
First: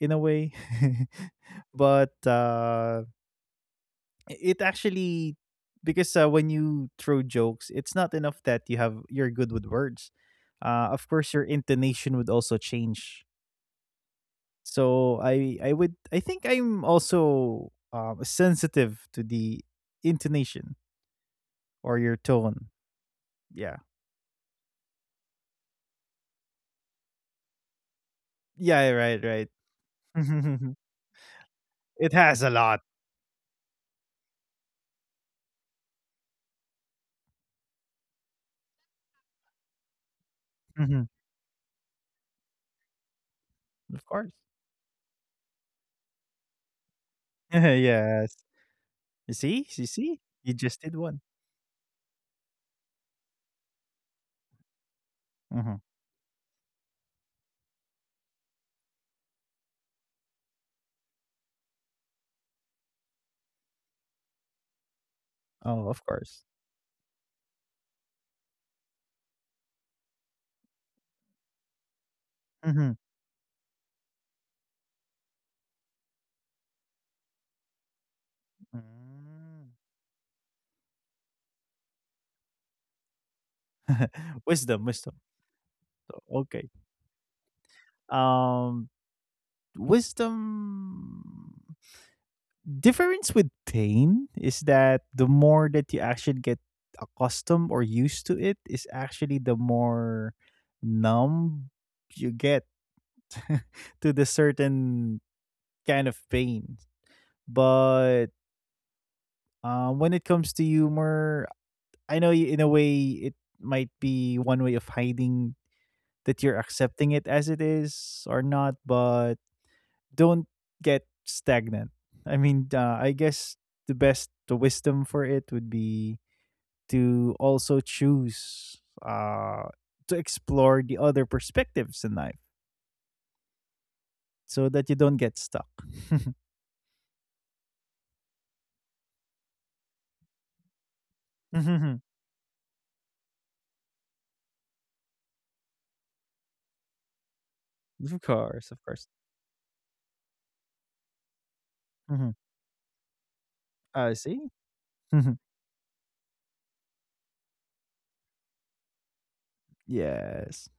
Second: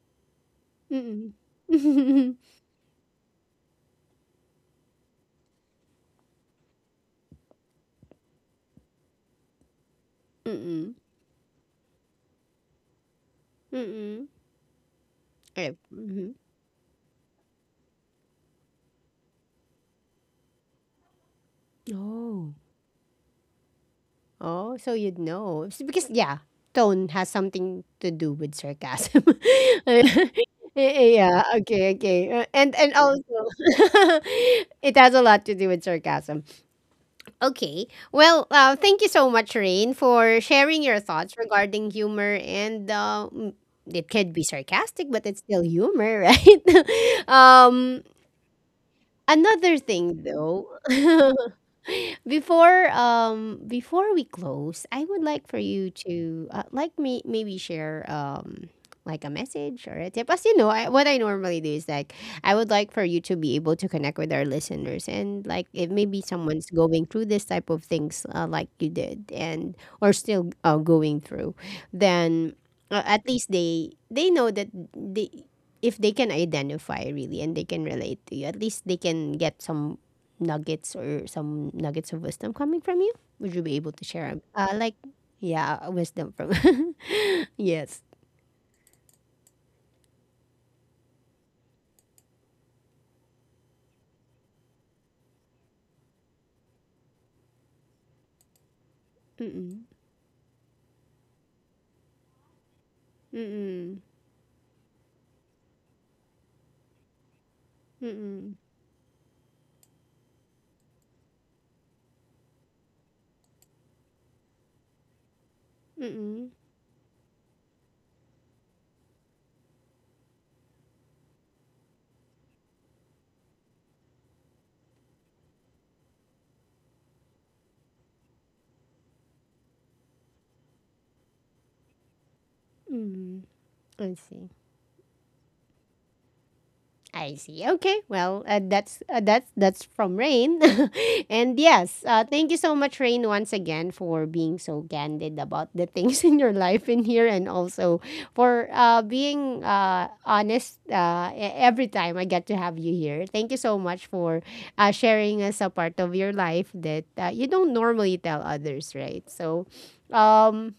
S2: in a way,
S1: Mm-mm.
S2: but,
S1: Mm-mm.
S2: it actually because when you throw jokes it's not enough that you're good with words.
S1: Mm-mm.
S2: Of course your intonation would also change,
S1: Mm-mm.
S2: so i
S1: Eh,
S2: i would i
S1: mhm.
S2: think I'm also sensitive to the intonation or your
S1: Oh,
S2: tone. Yeah,
S1: oh, so you'd know. It's because, yeah, tone has something to do with
S2: yeah.
S1: sarcasm.
S2: Right, right.
S1: Yeah. Okay.
S2: It
S1: Okay.
S2: has a lot.
S1: And also, it has a lot to do with sarcasm. Okay. Well, thank you so much, Rain, for sharing your
S2: Mhm.
S1: thoughts regarding humor. And it
S2: Of
S1: could
S2: course.
S1: be sarcastic, but it's still humor, right?
S2: Yes. You see,
S1: Another
S2: you
S1: thing,
S2: see, you
S1: though.
S2: just did one.
S1: Before before we close, I would like for
S2: Mhm.
S1: you to like me maybe share like a message or a tip. As you know, I, what I normally do is like, I would like for you to be able to connect with our listeners and like, if
S2: Oh, of
S1: maybe
S2: course.
S1: someone's going through this type of things, like you did, and or still going through, then
S2: hmm
S1: at least they know that they, if they can identify really and they can relate to you, at least they can get some nuggets or some nuggets of wisdom coming from you? Would you be able to share?
S2: Wisdom,
S1: Like,
S2: wisdom.
S1: yeah, wisdom from.
S2: Okay.
S1: Yes.
S2: Um, wisdom difference with pain is that the more that you actually get accustomed or used to it is actually the
S1: Mm-mm.
S2: more numb you get
S1: Mm-mm.
S2: to the certain kind of pain. But
S1: Mm-mm.
S2: when it comes to humor, I know in a way it might be one way of hiding that
S1: Mm-mm.
S2: you're accepting it as it is or not, but don't get stagnant. I mean, I guess the best, the wisdom for it would be to also choose to explore the other perspectives in life,
S1: Mm-mm. I see.
S2: so that you don't get stuck.
S1: I see. Okay. Well, that's that's from Rain, and
S2: Mhm.
S1: yes, thank you so much, Rain, once again for being so candid about the things in your life in here, and also
S2: Of
S1: for
S2: course, of course.
S1: being honest, every time I
S2: Mhm.
S1: get to have you here. Thank you so much
S2: I
S1: for
S2: see.
S1: sharing us a part of your life that you don't normally tell others, right? So,
S2: Yes.
S1: um,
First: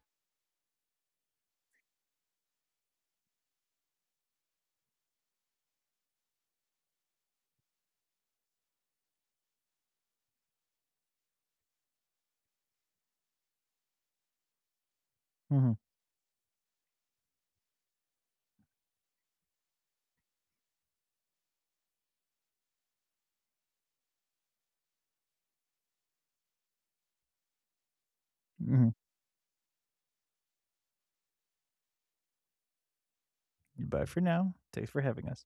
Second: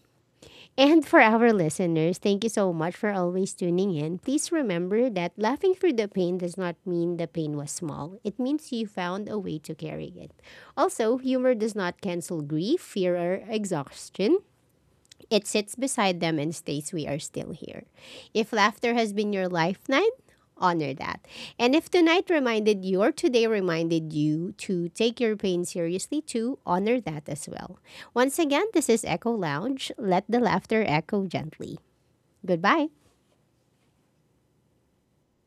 S1: and for our listeners, thank you so much for always tuning in. Please remember that laughing through the pain does not mean the pain was small. It means you found a way to carry it. Also, humor does not cancel grief, fear, or exhaustion. It sits
S2: Mhm.
S1: beside them and states, "We are still here." If laughter has been your lifeline, honor that. And if tonight reminded you, or today reminded you, to take your pain seriously, to honor that as well. Once again, this
S2: Mhm.
S1: is Echo Lounge. Let the laughter echo gently. Goodbye.
S2: Bye for now. Thanks for having us.